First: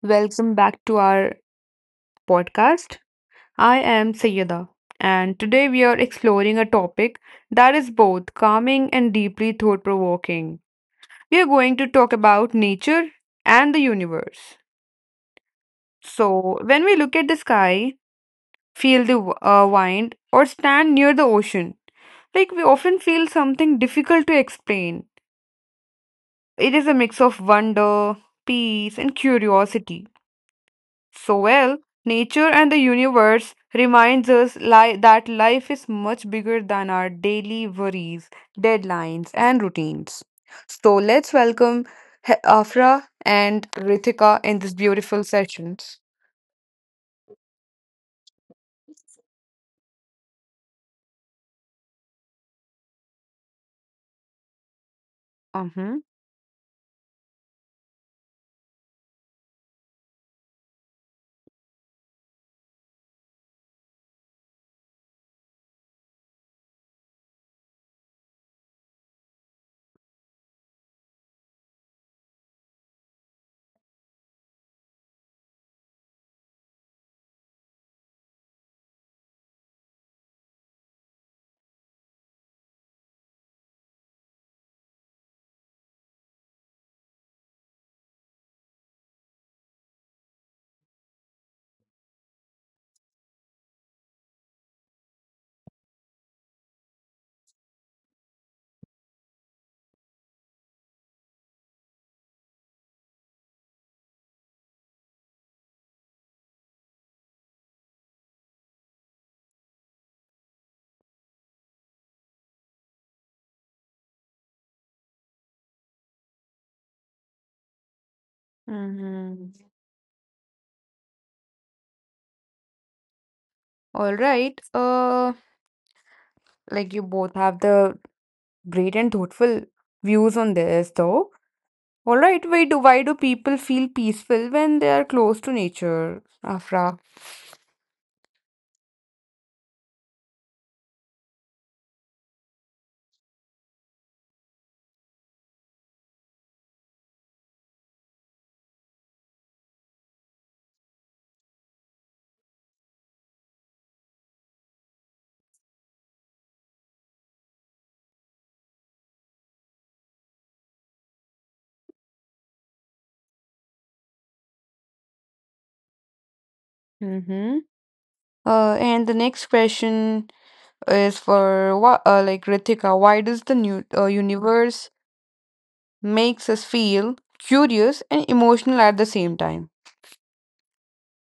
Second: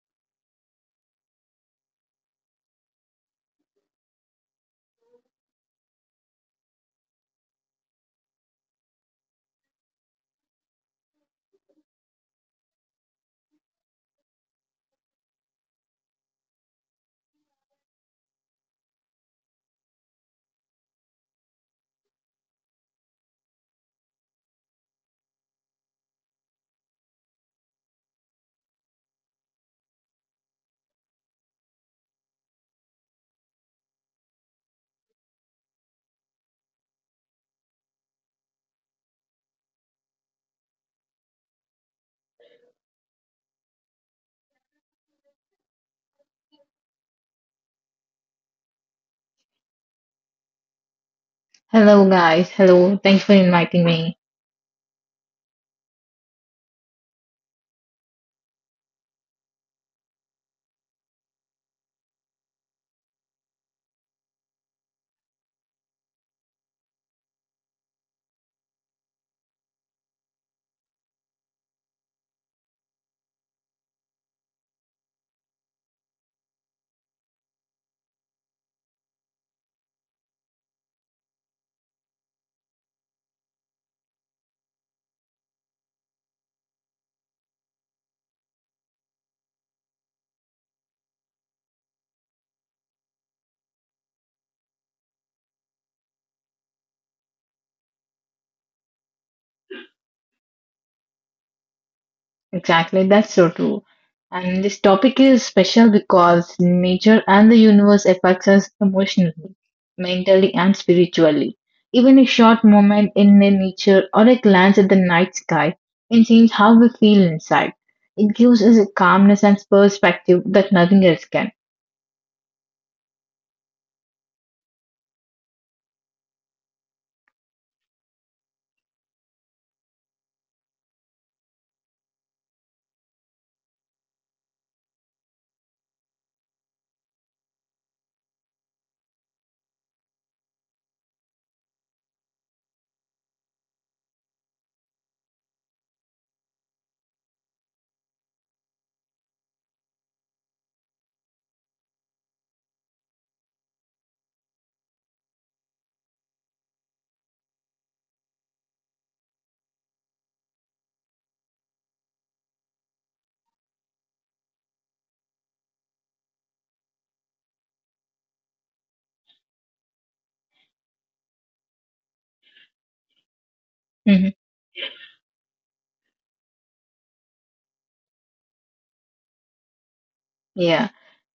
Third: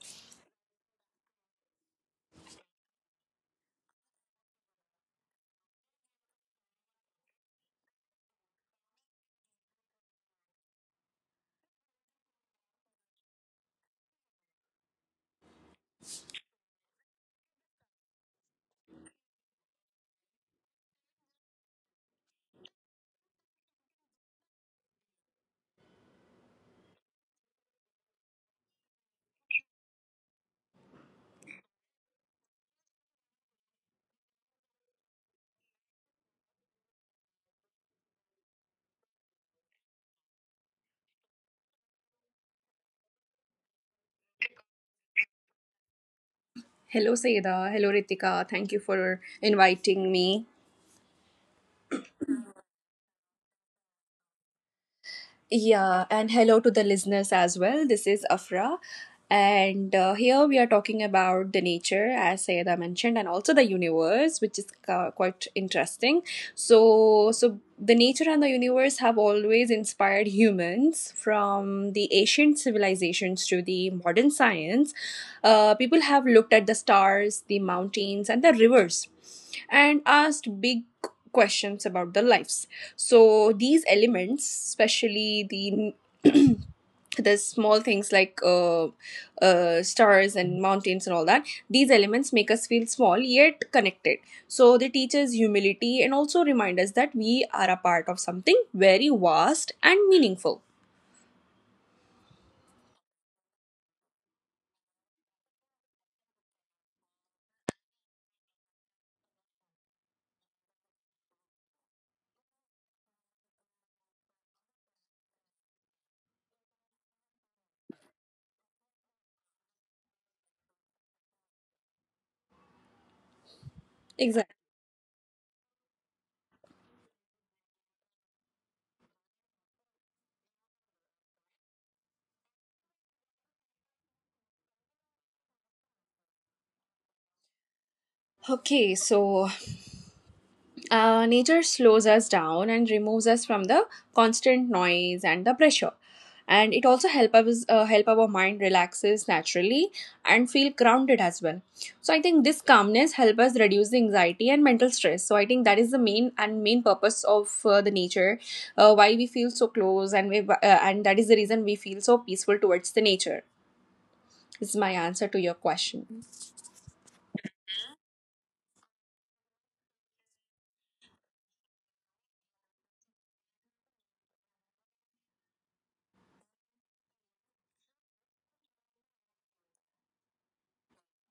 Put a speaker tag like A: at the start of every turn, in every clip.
A: Welcome back to our podcast. I am Sayyeda, and today we are exploring a topic that is both calming and deeply thought provoking. We are going to talk about nature and the universe. So, when we look at the sky, feel the wind, or stand near the ocean, like we often feel something difficult to explain. It is a mix of wonder, peace, and curiosity. So well, nature and the universe reminds us that life is much bigger than our daily worries, deadlines and routines. So let's welcome Afra and Ritika in this beautiful sessions.
B: Hello, Sayeda. Hello, Ritika. Thank you for inviting me.
C: Hello, guys. Hello. Thanks for inviting me.
A: Uh-huh.
B: Yeah, and hello to the listeners as well. This is Afra. And here we are talking about the nature, as Sayeda mentioned, and also the universe, which is quite interesting. So the nature and the universe have always inspired humans, from the ancient civilizations to the modern science. People have looked at the stars, the mountains, and the rivers and asked big questions about their lives. So, these elements, especially the the small things like stars and mountains and all that, these elements make us feel small yet connected, so they teach us humility and also remind us that we are a part of something very vast and meaningful.
C: Exactly. That's so true. And this topic is special because nature and the universe affects us emotionally, mentally, and spiritually. Even a short moment in the nature or a glance at the night sky can change how we feel inside. It gives us a calmness
A: Mm-hmm.
C: and perspective that nothing else can.
A: All
B: Exactly.
A: right. Like you both have the great and thoughtful views on this, though. All right. Why do people feel peaceful when they are close to nature, Afra?
B: Okay, so nature slows us down and removes us from the constant noise and the pressure, and it also help us help our mind relaxes naturally and feel grounded as well. So I think this calmness help us reduce the anxiety and mental stress. So I think that is the main purpose of the nature, why we feel so close, and we and that is the reason we feel so peaceful towards the nature. Is my answer to your question.
A: Mm-hmm. And the next question is for what, like Ritika, why does the new
C: Mm-hmm.
A: universe makes us feel curious and emotional at the same time?
C: Yeah,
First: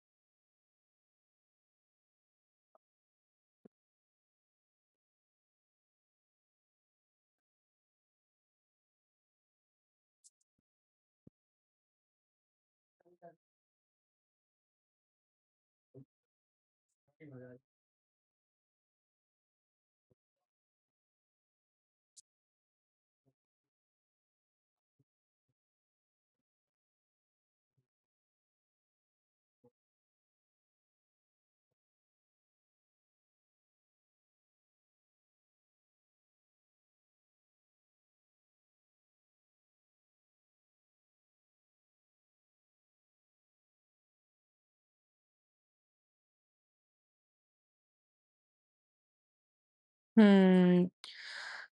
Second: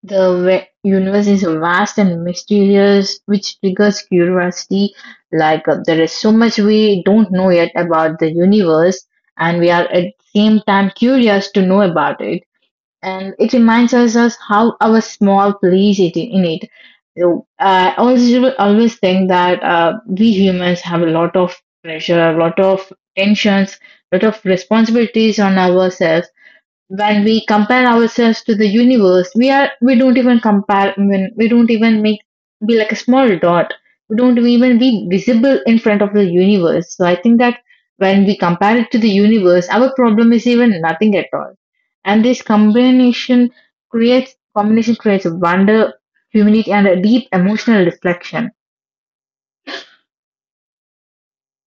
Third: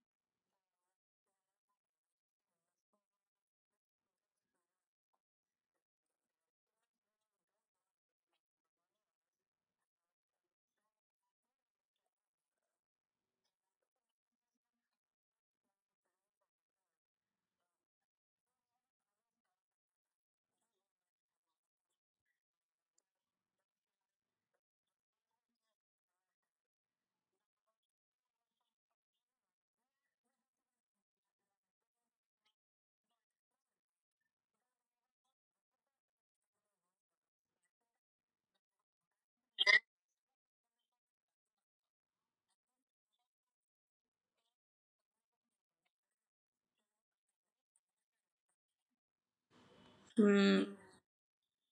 C: the universe is vast and mysterious, which triggers curiosity. Like there is so much we don't know yet about the universe, and we are at the same time curious to know about it. And it reminds us how our small place it in it. So I always think that we humans have a lot of pressure, a lot of tensions, a lot of responsibilities on ourselves. When we compare ourselves to the universe, we don't even compare. When we don't even make, be like a small dot, we don't even be visible in front of the universe. So I think that when we compare it to the universe, our problem is even nothing at all. And this combination creates wonder, humility, and a deep emotional reflection.
B: Hmm.
A: Hmm.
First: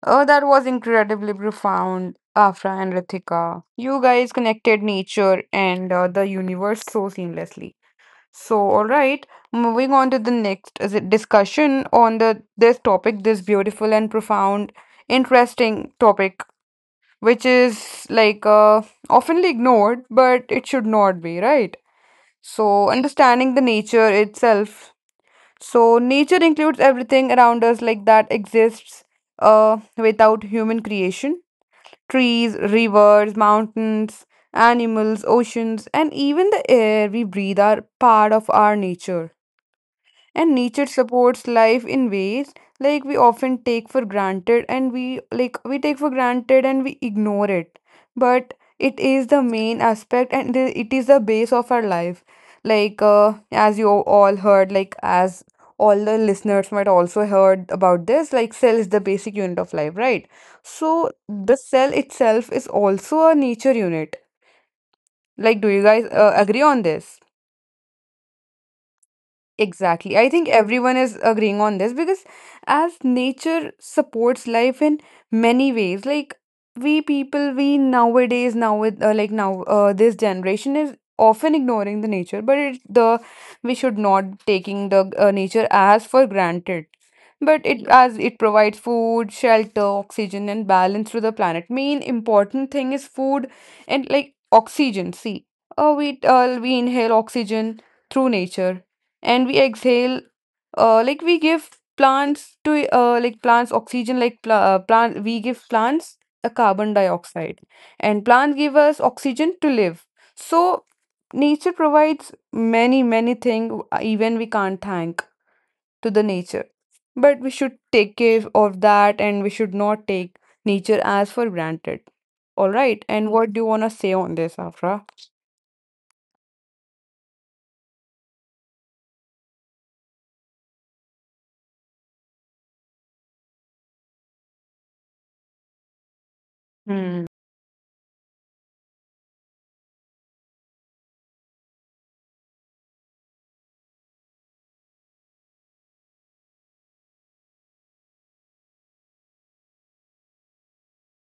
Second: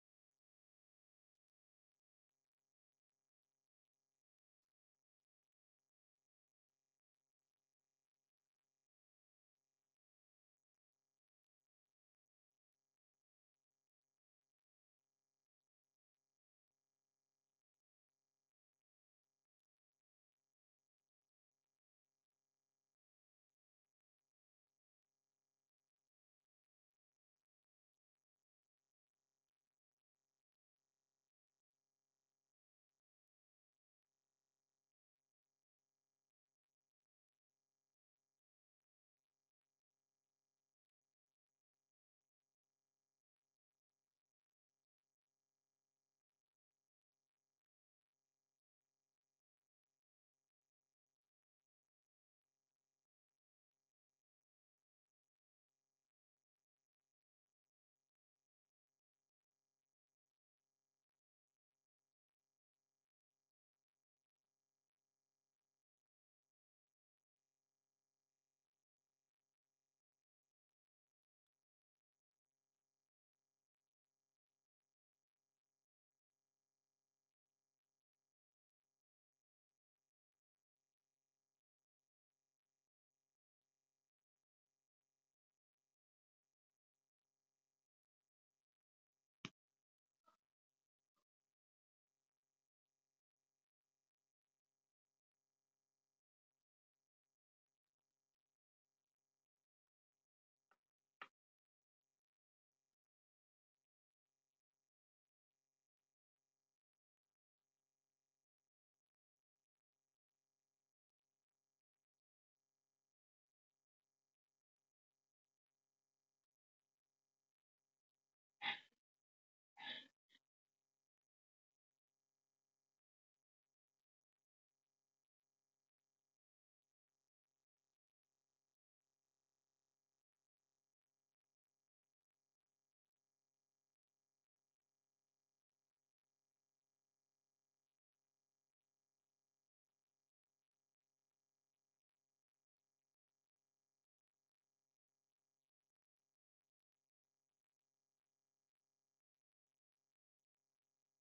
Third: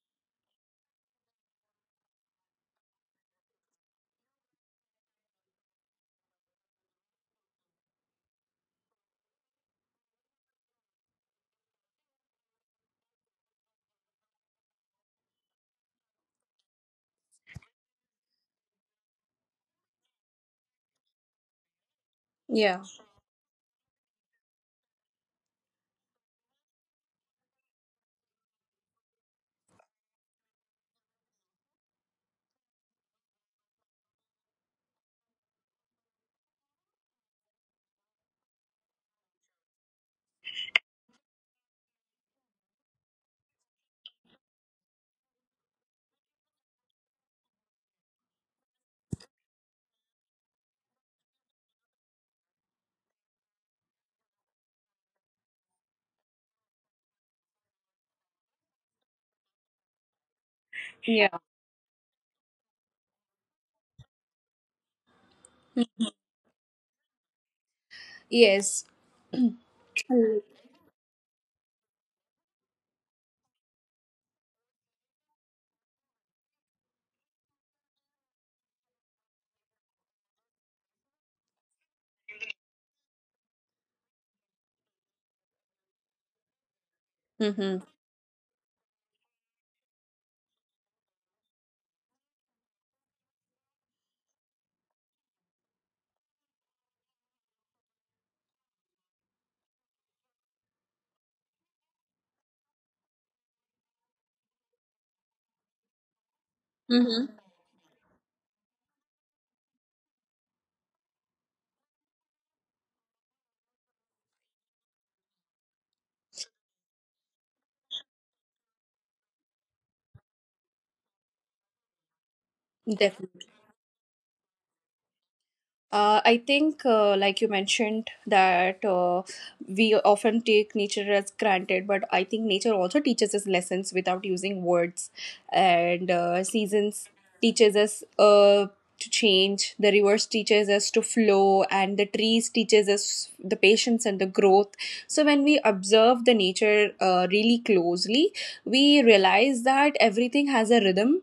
A: Oh, that was incredibly profound, Afra and Ritika. You guys connected nature and the universe so seamlessly. So, all right, moving on to the next is it discussion on the this topic, this beautiful and profound, interesting topic, which is oftenly ignored, but it should not be, right?
B: yeah
A: So, understanding the nature itself. So, nature includes everything around us, like that exists without human creation. Trees, rivers, mountains, animals, oceans, and even the air we breathe are part of our nature, and nature supports life in ways like we often take for granted and we, like we take for granted and we ignore it, but it is the main aspect and it is the base of our life, like uh, as you all heard, like as all the listeners might also heard about this, like cell is the basic unit of life, right? So
B: yeah.
A: the cell itself is also a nature unit. Like do you guys agree on this?
B: Yes.
A: Exactly. I think everyone is agreeing on this because as nature supports life in many ways, like we people, we nowadays, now with like now, this generation is often ignoring the nature, but it, the we should not taking the nature as for granted. But it,
B: Mm-hmm.
A: yeah, as it provides food, shelter, oxygen, and balance to the planet. Main important thing is food and like oxygen. See, we inhale oxygen through nature, and we exhale, like we give plants to, like plants oxygen like pl- plant we give plants a carbon
B: Mm-hmm.
A: dioxide, and plants give us oxygen to live. So nature provides many many things, even we can't thank to the nature, but we should take care of that, and we should not take nature as for granted. All right, and what do you want to say on this, Afra?
B: I think, like you mentioned, that we often take nature as granted, but I think nature also teaches us lessons without using words, and seasons
A: Hmm.
B: teaches us to change. The rivers teaches us to flow, and the trees teaches us the patience and the growth. So when we observe the nature really closely, we realize that everything has a rhythm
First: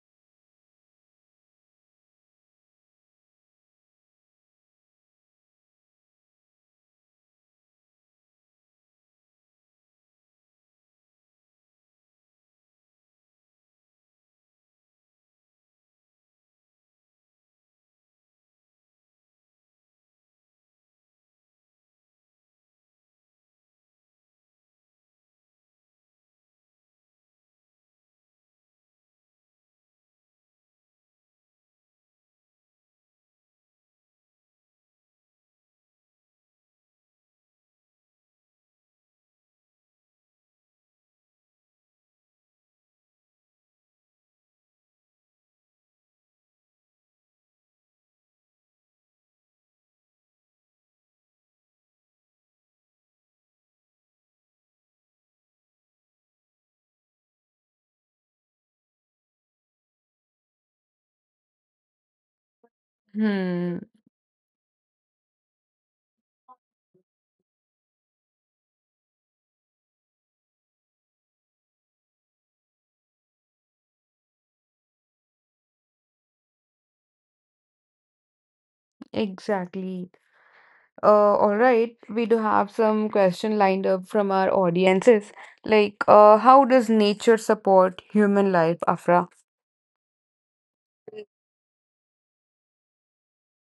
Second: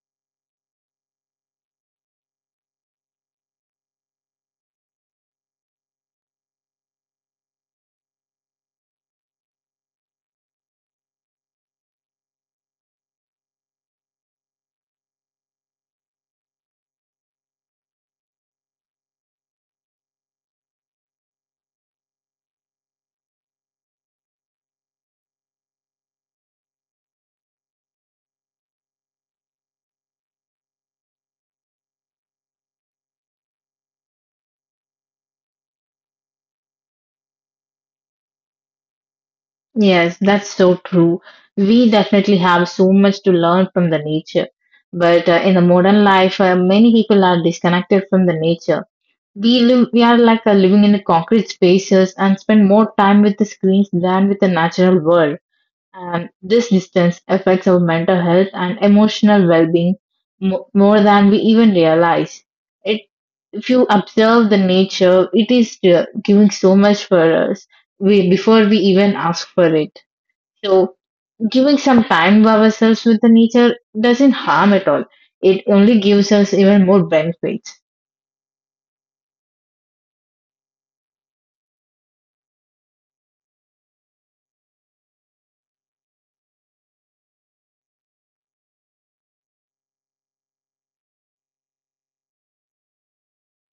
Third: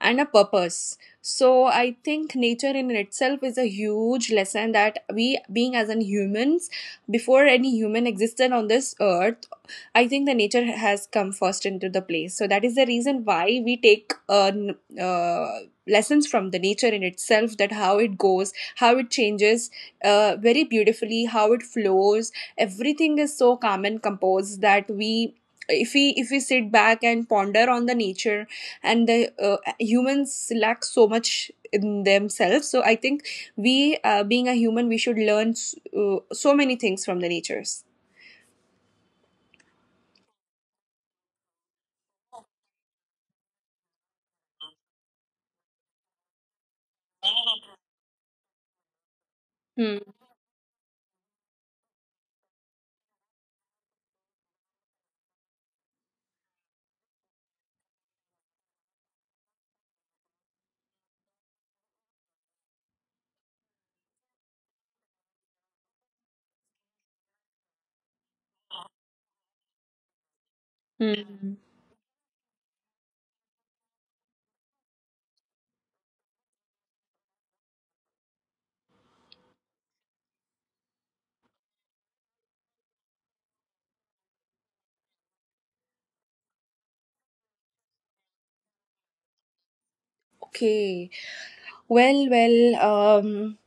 B: and a purpose. So I think nature in itself is a huge lesson that we being as in humans, before any human existed on this earth, I think the nature has come first into the place. So that is the reason why we take lessons from the nature in itself, that how it goes, how it changes very beautifully, how it flows. Everything is so calm and composed that we, if we sit back and ponder on the nature, and the humans lack so much in themselves. So I think we, being a human, we should learn so many things from the natures.
C: Yes, that's so true. We definitely have so much to learn from the nature. But in the modern life, many people are disconnected from the nature. We live, we are
B: Hmm.
C: like living in the concrete spaces and spend more time with the screens than with the natural world. And this distance affects our mental health and emotional well-being mo more than we even realize. It, if
A: Hmm.
C: you observe the nature, it is giving so much for us. We, before we even ask for it. So,
B: Hmm.
C: giving some time to ourselves with the nature doesn't harm at all. It only gives us even more benefits.
A: Exactly. All right, we do have some question lined up from our audiences. Like, how does nature support human life, Afra?
B: Okay. Well,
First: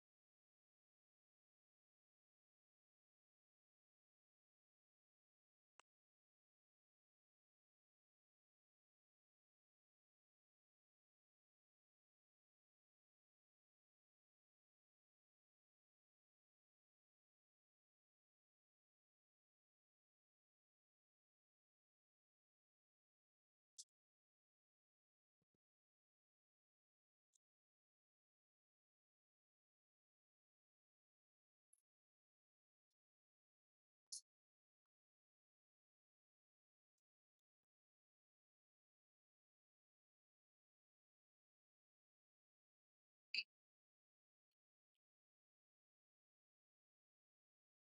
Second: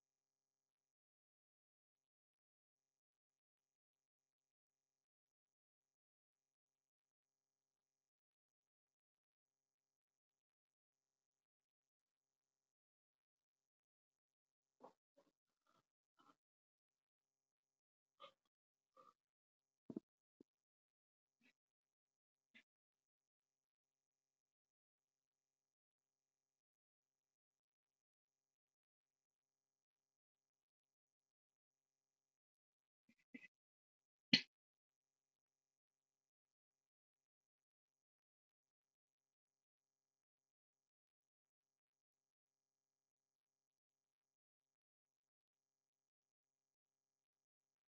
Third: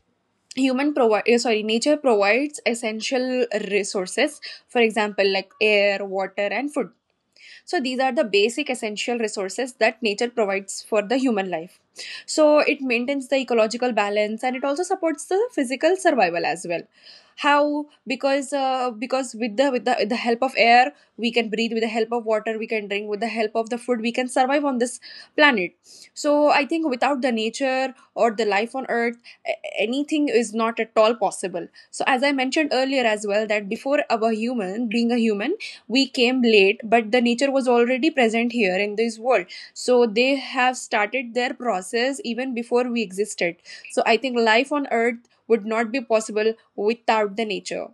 B: human provide sorry, nature provides essential resources, for example, like air, water, and food. So these are the basic essential resources that nature provides for the human life. So it maintains the ecological balance and it also supports the physical survival as well. How? Because with the help of air we can breathe. With the help of water we can drink. With the help of the food we can survive on this planet. So I think without the nature or the life on Earth, anything is not at all possible. So, as I mentioned earlier as well, that before our human, being a human, we came late, but the nature was already present here in this world. So, they have started their process even before we existed. So, I think life on earth would not be possible without the nature.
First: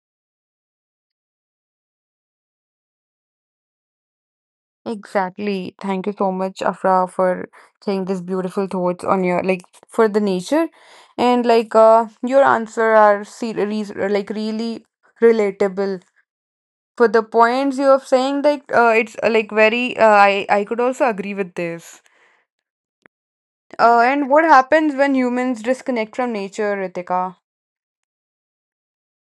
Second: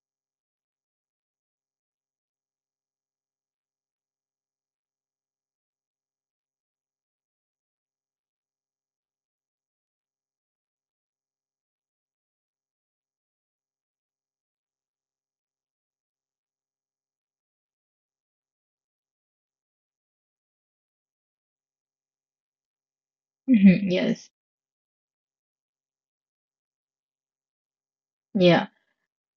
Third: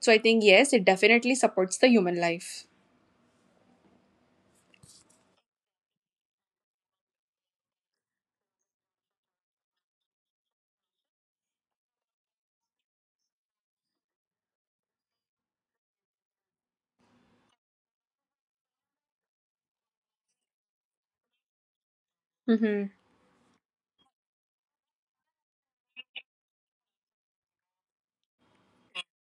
B: So, I think, yes, it definitely supports the human life.
A: Exactly. Thank you so much, Afra, for saying these beautiful thoughts on your like for the nature, and your answer are series like really relatable. For the points you are saying, like it's like very I could also agree with this.
B: Mm-hmm.
C: Mhm, yes.
A: And what happens when humans disconnect from nature, Ritika?
C: Yeah.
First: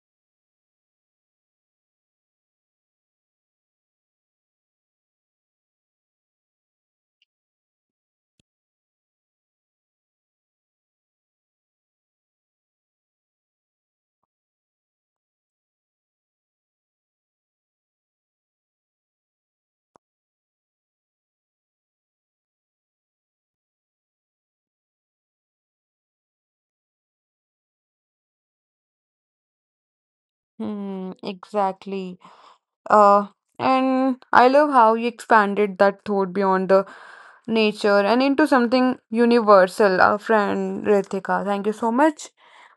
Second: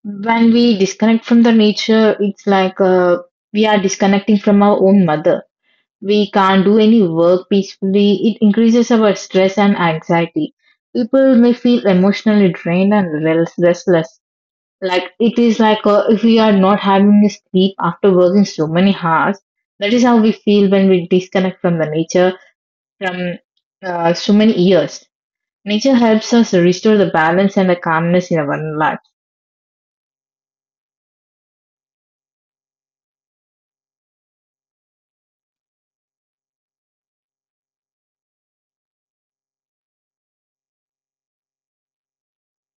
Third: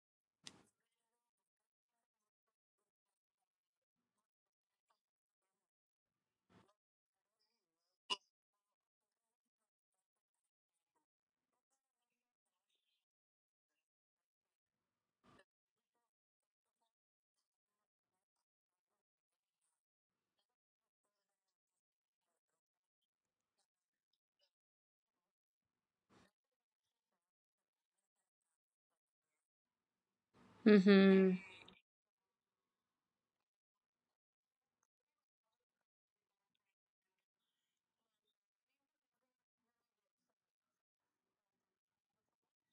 C: When we disconnect from the nature, it's like we are disconnecting from our own mother. We can't do any work peacefully. It increases our stress and anxiety. People may feel emotionally drained and restless. Like it is like if we are not having a sleep after working so many hours, that is how we feel when we disconnect from the nature from so many years. Nature helps us restore the balance and the calmness in our life.
A: Hmm,
B: Mm-hmm.
A: exactly. Uh, and I love how you expanded that thought beyond the nature and into something universal, our friend Ritika. Thank you so much.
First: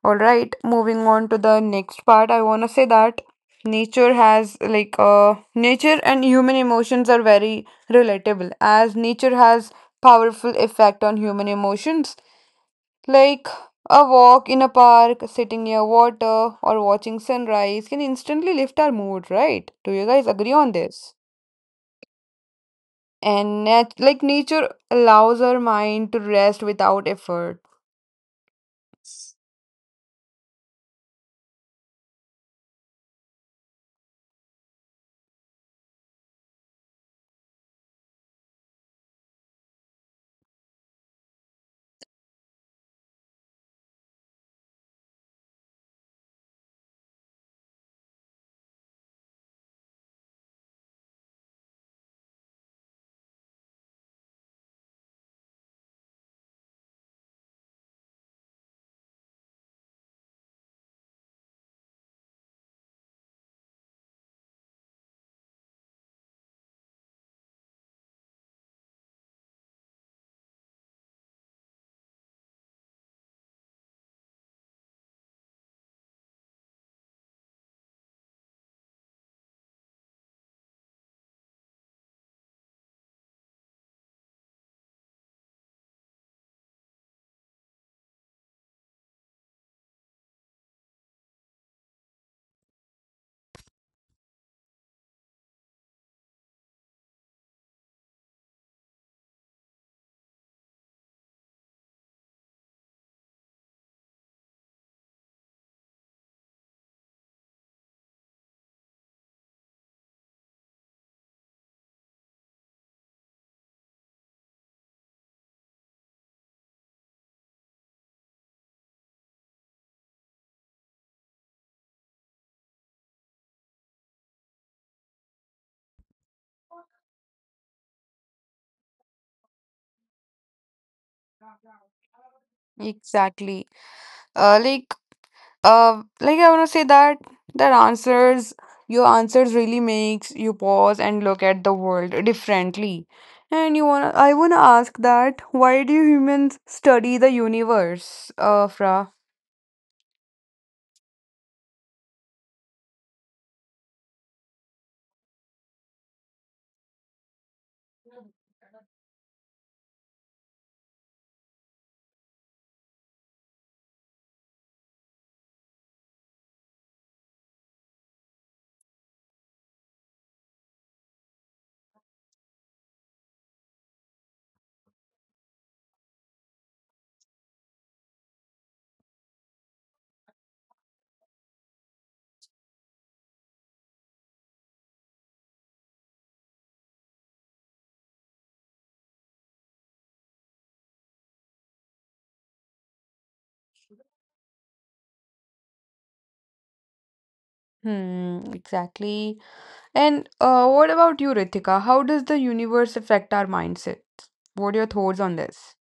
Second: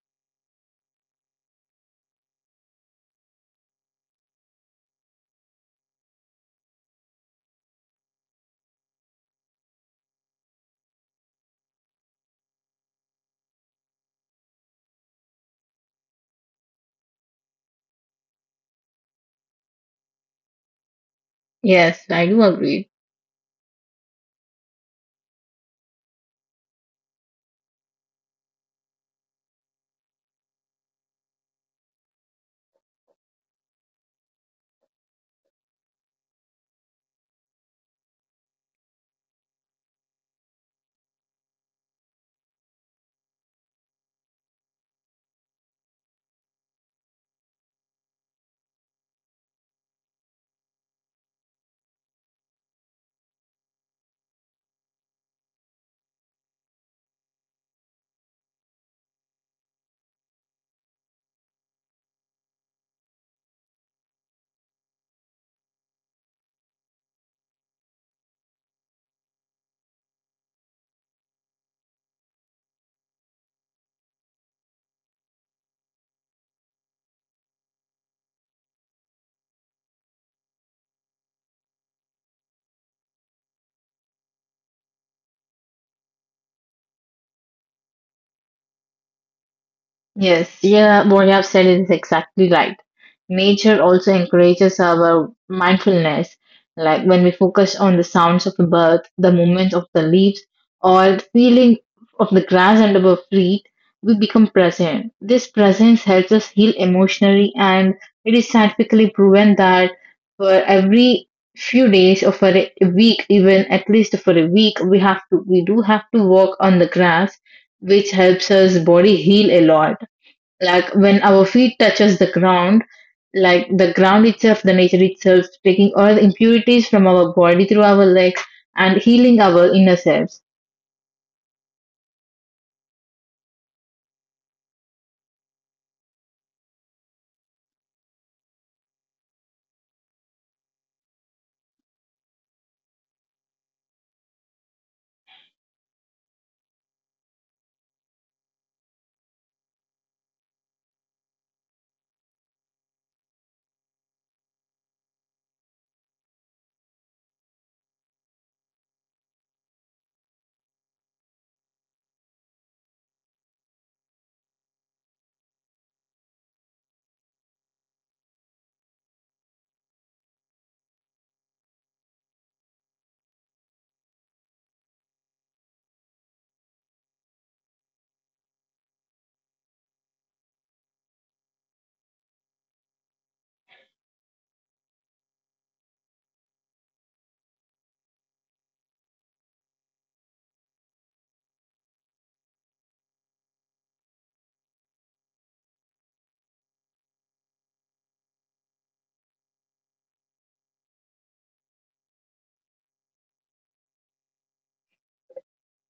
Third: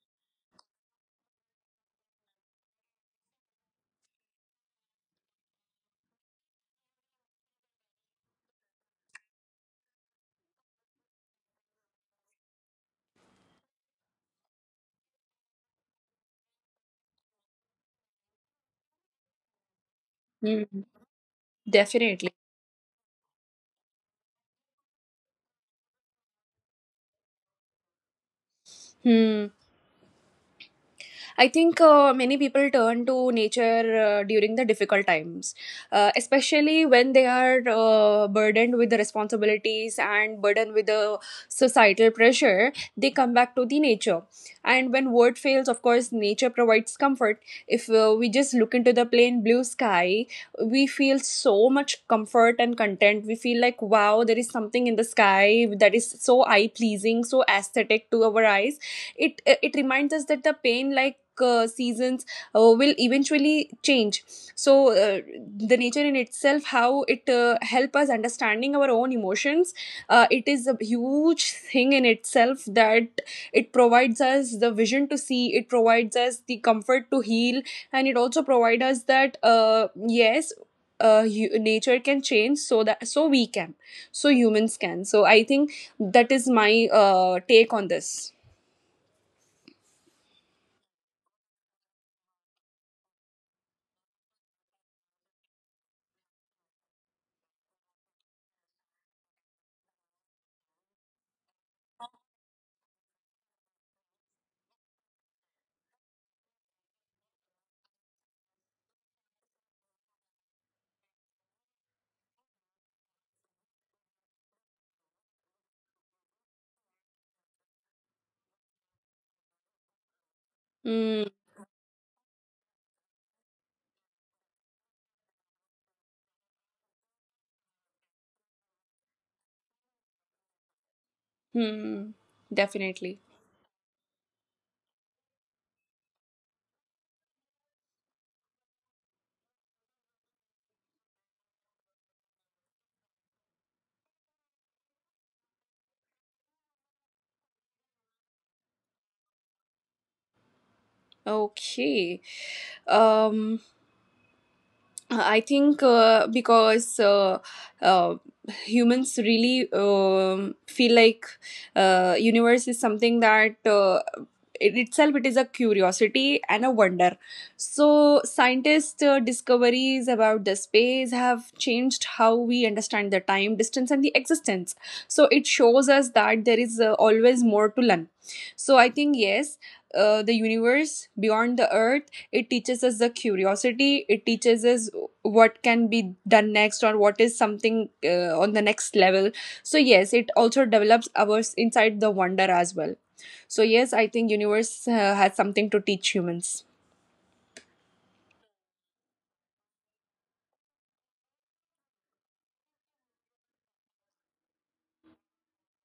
A: All right, moving on to the next part. I want to say that nature has nature and human emotions are very relatable, as nature has powerful effect on human emotions, like a walk in a park, sitting near water, or watching sunrise can instantly lift our mood, right? Do you guys agree on this?
C: Yes, I
B: Definitely.
C: do agree.
A: And like nature allows our mind to rest without effort.
B: Hmm. I think many people turn to nature during the difficult times, especially when they are burdened with the responsibilities and burdened with the societal pressure. They come back to the nature, and when word fails, of course, nature provides comfort. If we just look into the plain blue sky, we feel so much comfort and content. We feel like wow, there is something in the sky that is so eye pleasing, so aesthetic to our eyes. It reminds us that the pain, like seasons will eventually change. So the nature in itself, how it help us understanding our own emotions, it is a huge thing in itself, that it provides us the vision to see, it provides us the comfort to heal, and it also provides us that yes, nature can change, so that so we can, so humans can. So I think that is my take on this.
C: Yes, yeah, what you have said is exactly right. Nature also encourages our mindfulness, like when we focus on the sounds of the bird, the movement of the leaves, or the feeling of the grass under our feet, we become present. This presence helps us heal emotionally, and it is scientifically proven that for every few days or for a week, even at least for a week, we do have to walk on the grass, which helps us body heal a lot. Like when our feet touches the ground, like the ground itself, the nature itself taking all the impurities from our body through our legs and healing our inner selves.
B: Mm-hmm. Definitely.
A: Exactly. Uh, like I wanna say that that answers your answers really makes you pause and look at the world differently. And you wanna I wanna ask that why do humans study the universe, Fra?
B: Okay. Um, I think because uh, humans really feel like universe is something that it itself, it is a curiosity and a wonder. So scientists' discoveries about the space have changed how we understand the time, distance, and the existence. So it shows us that there is always more to learn. So I think yes, the universe beyond the earth, it teaches us the curiosity, it teaches us what can be done next, or what is something on the next level. So yes, it also develops ours inside the wonder as well. So yes, I think universe has something to teach humans.
A: Hmm, exactly. And what about you, Ritika? How does the universe affect our mindsets? What are your thoughts on this?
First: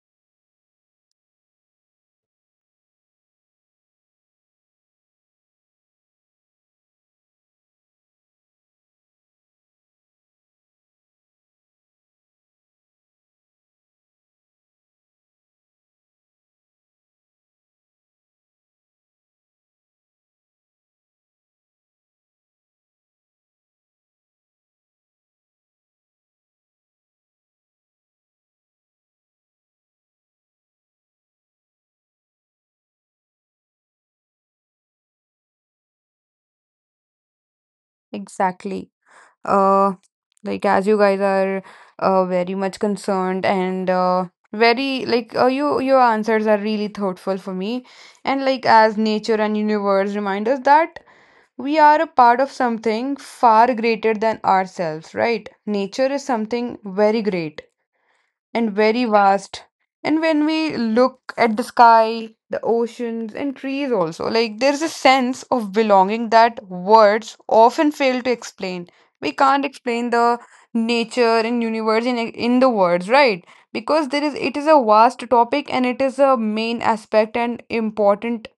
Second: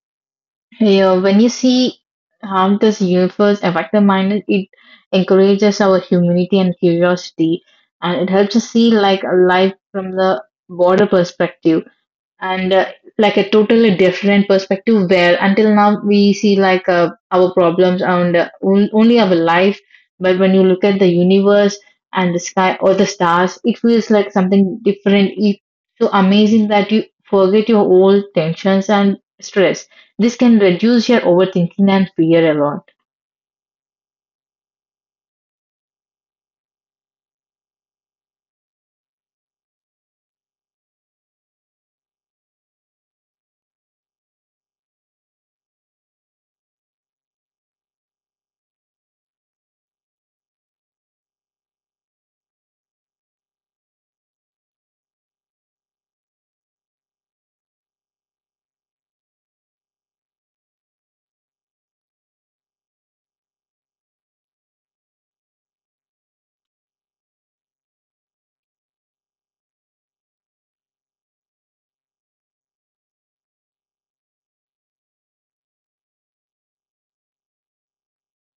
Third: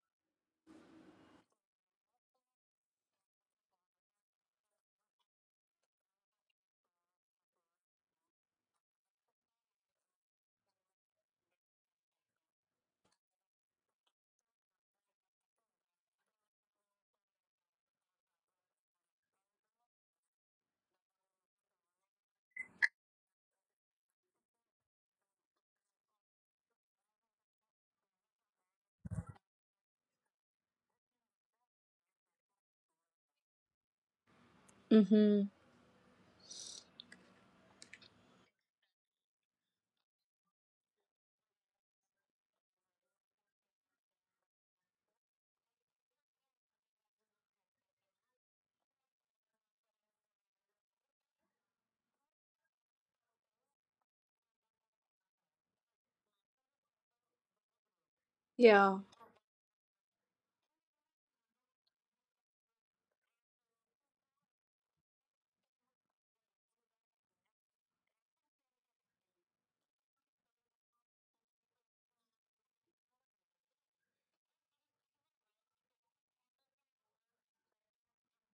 C: Yeah, when you see how does universe affect the mind, it encourages our humanity and curiosity, and it helps us see like life from the broader perspective, and like a totally different perspective where until now we see like our problems and only our life. But when you look at the universe and the sky or the stars, it feels like something different. It's so amazing that you forget your old tensions and stress. This can reduce your overthinking and fear a lot.
B: Mm-hmm.
A: Exactly. Uh, like as you guys are very much concerned and very like you your answers are really thoughtful for me. And like as nature and universe remind us that we are a part of something far greater than ourselves, right? Nature is something very great and
B: Yeah.
A: very vast. And when we look at the sky, the oceans, and trees, also, like there's a sense of belonging that words often fail to explain. We can't explain the nature and universe in the words, right? Because there is it is a vast topic, and it is a main aspect and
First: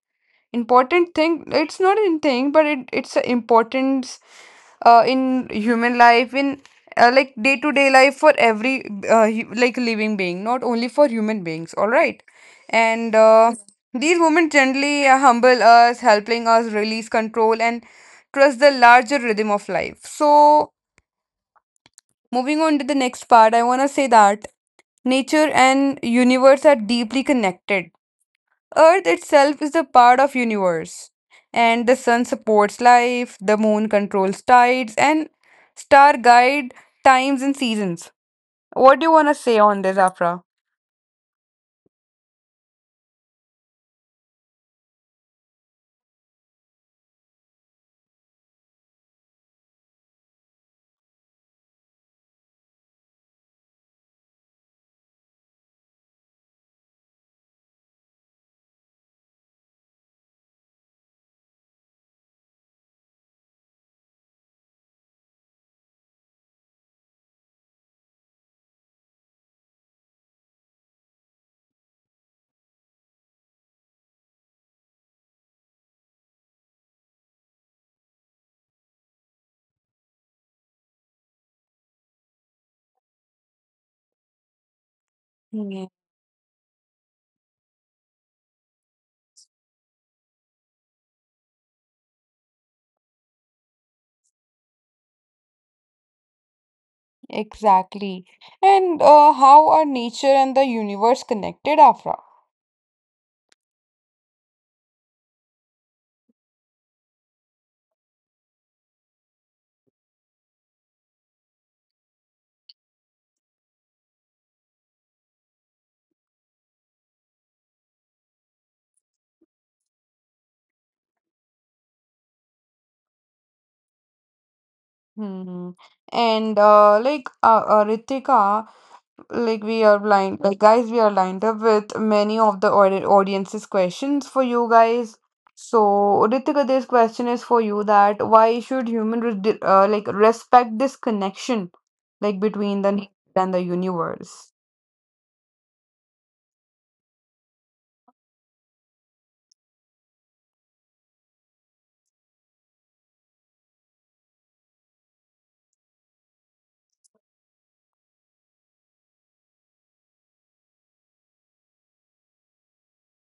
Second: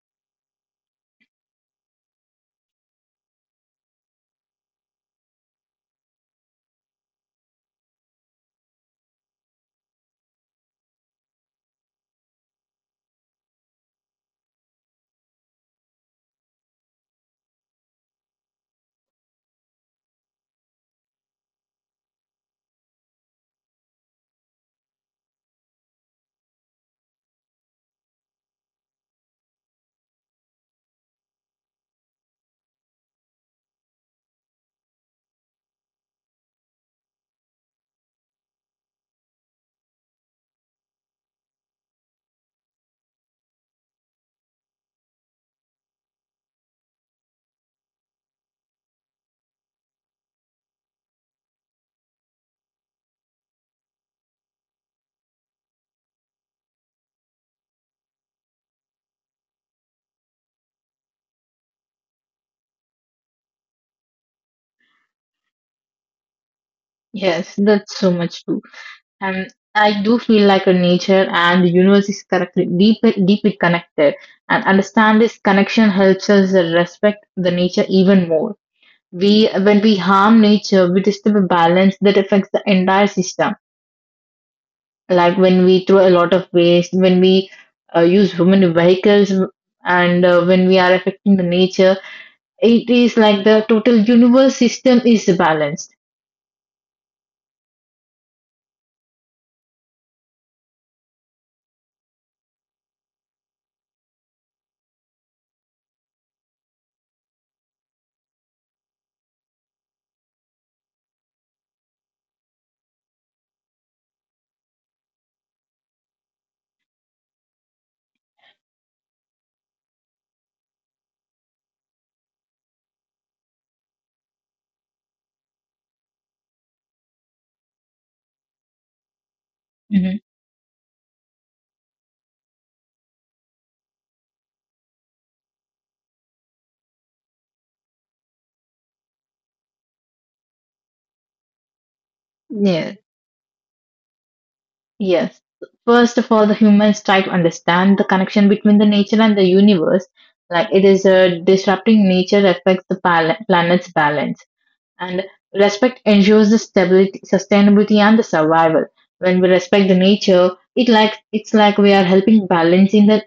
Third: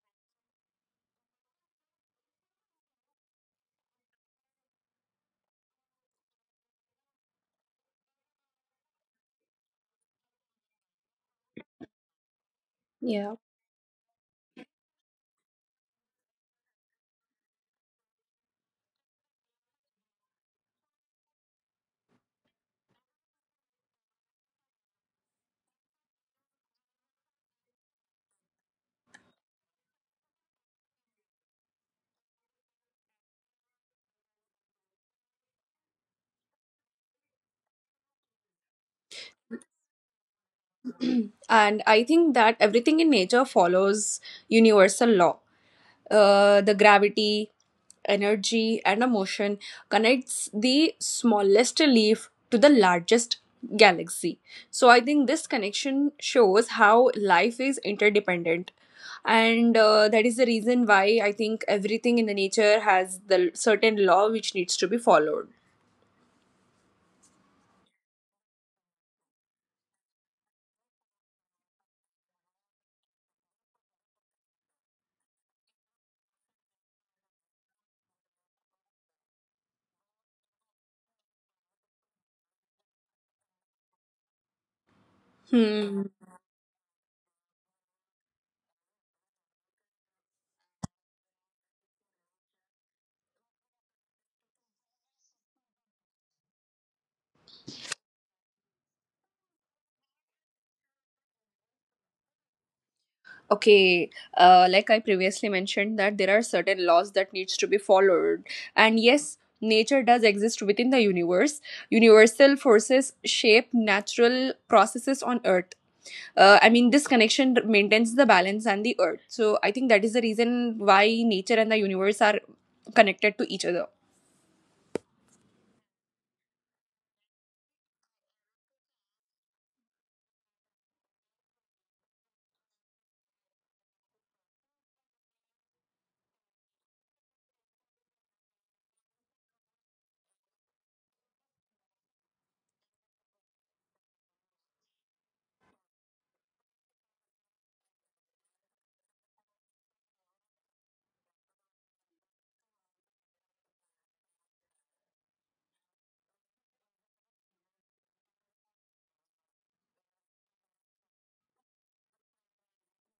A: important thing. It's not a thing, but it's an important, in human life, in, like day to day life, for every, like living being, not only for human beings. All right, and
B: Yeah.
A: these women gently humble us, helping us release control and trust the larger rhythm of life. So moving on to the next part, I want to say that nature and universe are deeply connected. Earth itself is a part of universe, and the sun supports life, the moon controls tides, and star guide times and seasons. What do you want to say on this, Afra?
B: And I think that everything in nature follows universal law. The gravity, energy, and motion connects the smallest leaf to the largest galaxy. So I think this connection shows how life is interdependent, and that is the reason why I think everything in the nature has the certain law which needs to be followed.
C: Yes, that's so much true. And I do feel like a nature and the universe is correctly deep, deeply connected. And understand this connection helps us respect the nature even more. We, when we harm nature, we disturb a balance that affects the entire system. Like when we
B: Hmm.
C: throw a lot of waste, when we use human vehicles, and when we are affecting the nature, it is like the total universe system is balanced.
A: Exactly. And how are nature and the universe connected, Afra?
B: Okay. Like I previously mentioned, that there are certain laws that needs to be followed. And yes, nature does exist within the universe. Universal forces shape natural processes on earth. I mean, this connection maintains the balance and the earth. So I think that is the reason why nature and the universe are connected to each other.
A: Hmm. And Ritika, like we are
C: Hmm
A: blind like guys, we are lined up with many of the audience's questions for you guys, so Ritika, this question is for you, that why should human like respect this connection, like between the
C: Yes.
A: nature and the universe.
C: Yes. First of all, the humans try to understand the connection between the nature and the universe. Like it is a disrupting nature affects the planet's balance, and respect ensures the stability, sustainability, and the survival. When we respect the nature, it like it's like we are helping balancing the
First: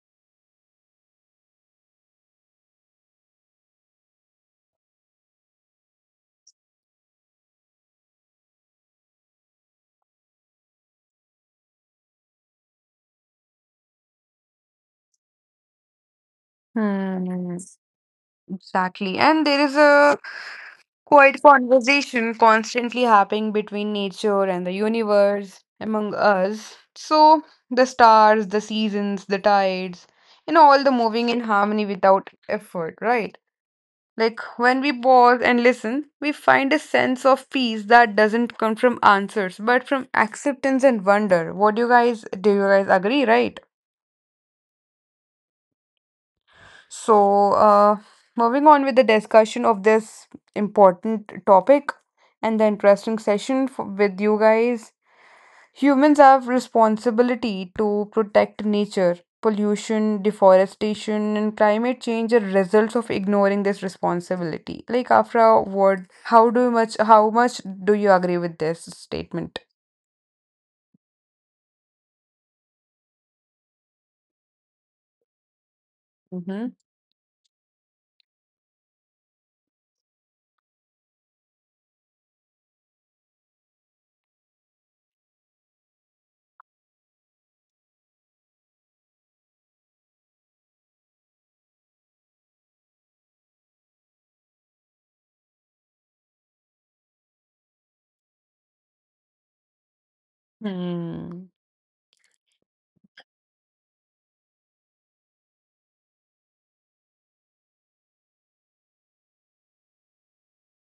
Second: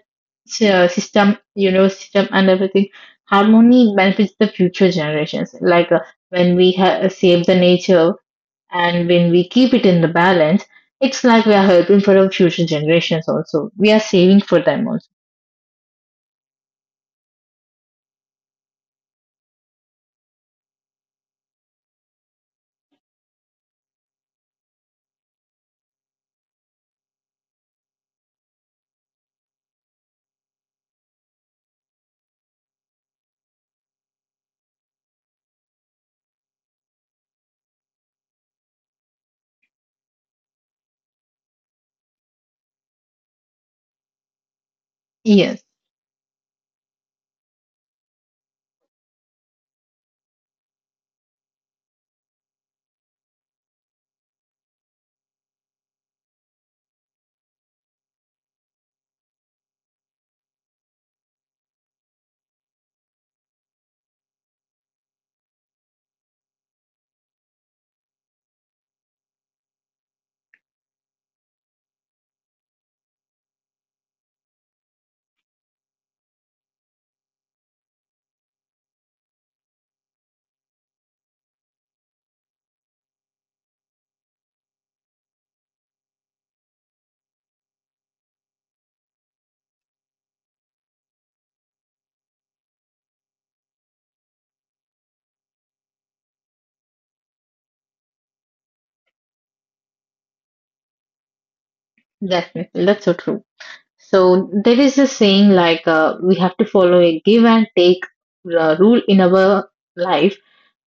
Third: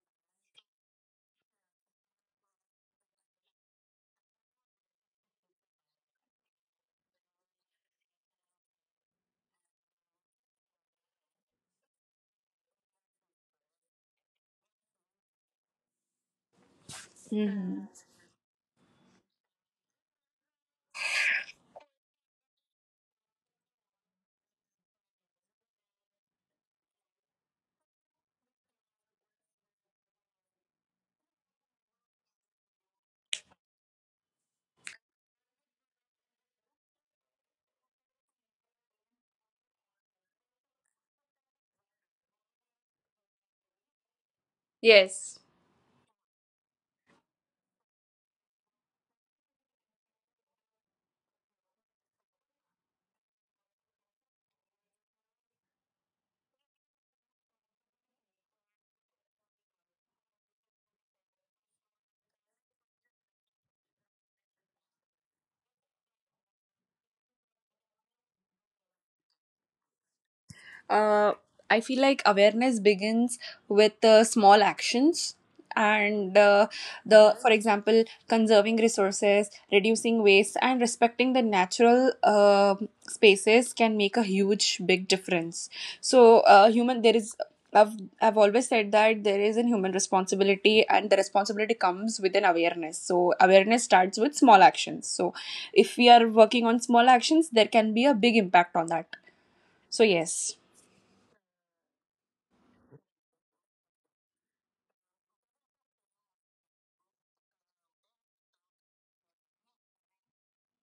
C: system, universe system, and everything. Harmony benefits the future generations. Like when we save the nature, and when we keep it in the balance, it's like we are helping for our future generations also. We are saving for them also.
A: Hmm.
B: Mhm.
A: Exactly. And there is a quiet conversation constantly happening between nature and the universe among us. So, the stars, the seasons, the tides, and all the moving in harmony without effort, right? Like when we pause and listen, we find a sense of peace that doesn't come from answers, but from acceptance and wonder. What do you guys, do you guys agree, right?
B: Yes.
C: Yes,
A: So, moving on with the discussion of this important topic and the interesting session f with you guys. Humans have responsibility to protect nature. Pollution, deforestation, and climate change are results of ignoring this responsibility. Like after a word, how much do you agree with this statement?
B: Uh, I feel like awareness begins with small actions, and
A: Mm-hmm.
B: the for example, conserving resources, reducing waste, and respecting the natural spaces can make a huge big difference. So human, I've, I've always said that there is a human responsibility, and the responsibility comes with an awareness. So awareness starts with small actions. So if we are working on small actions, there can be a big impact on that. So yes.
A: Hmm.
C: definitely. That's so true. So there is a saying like we have to follow a give and take rule in our life.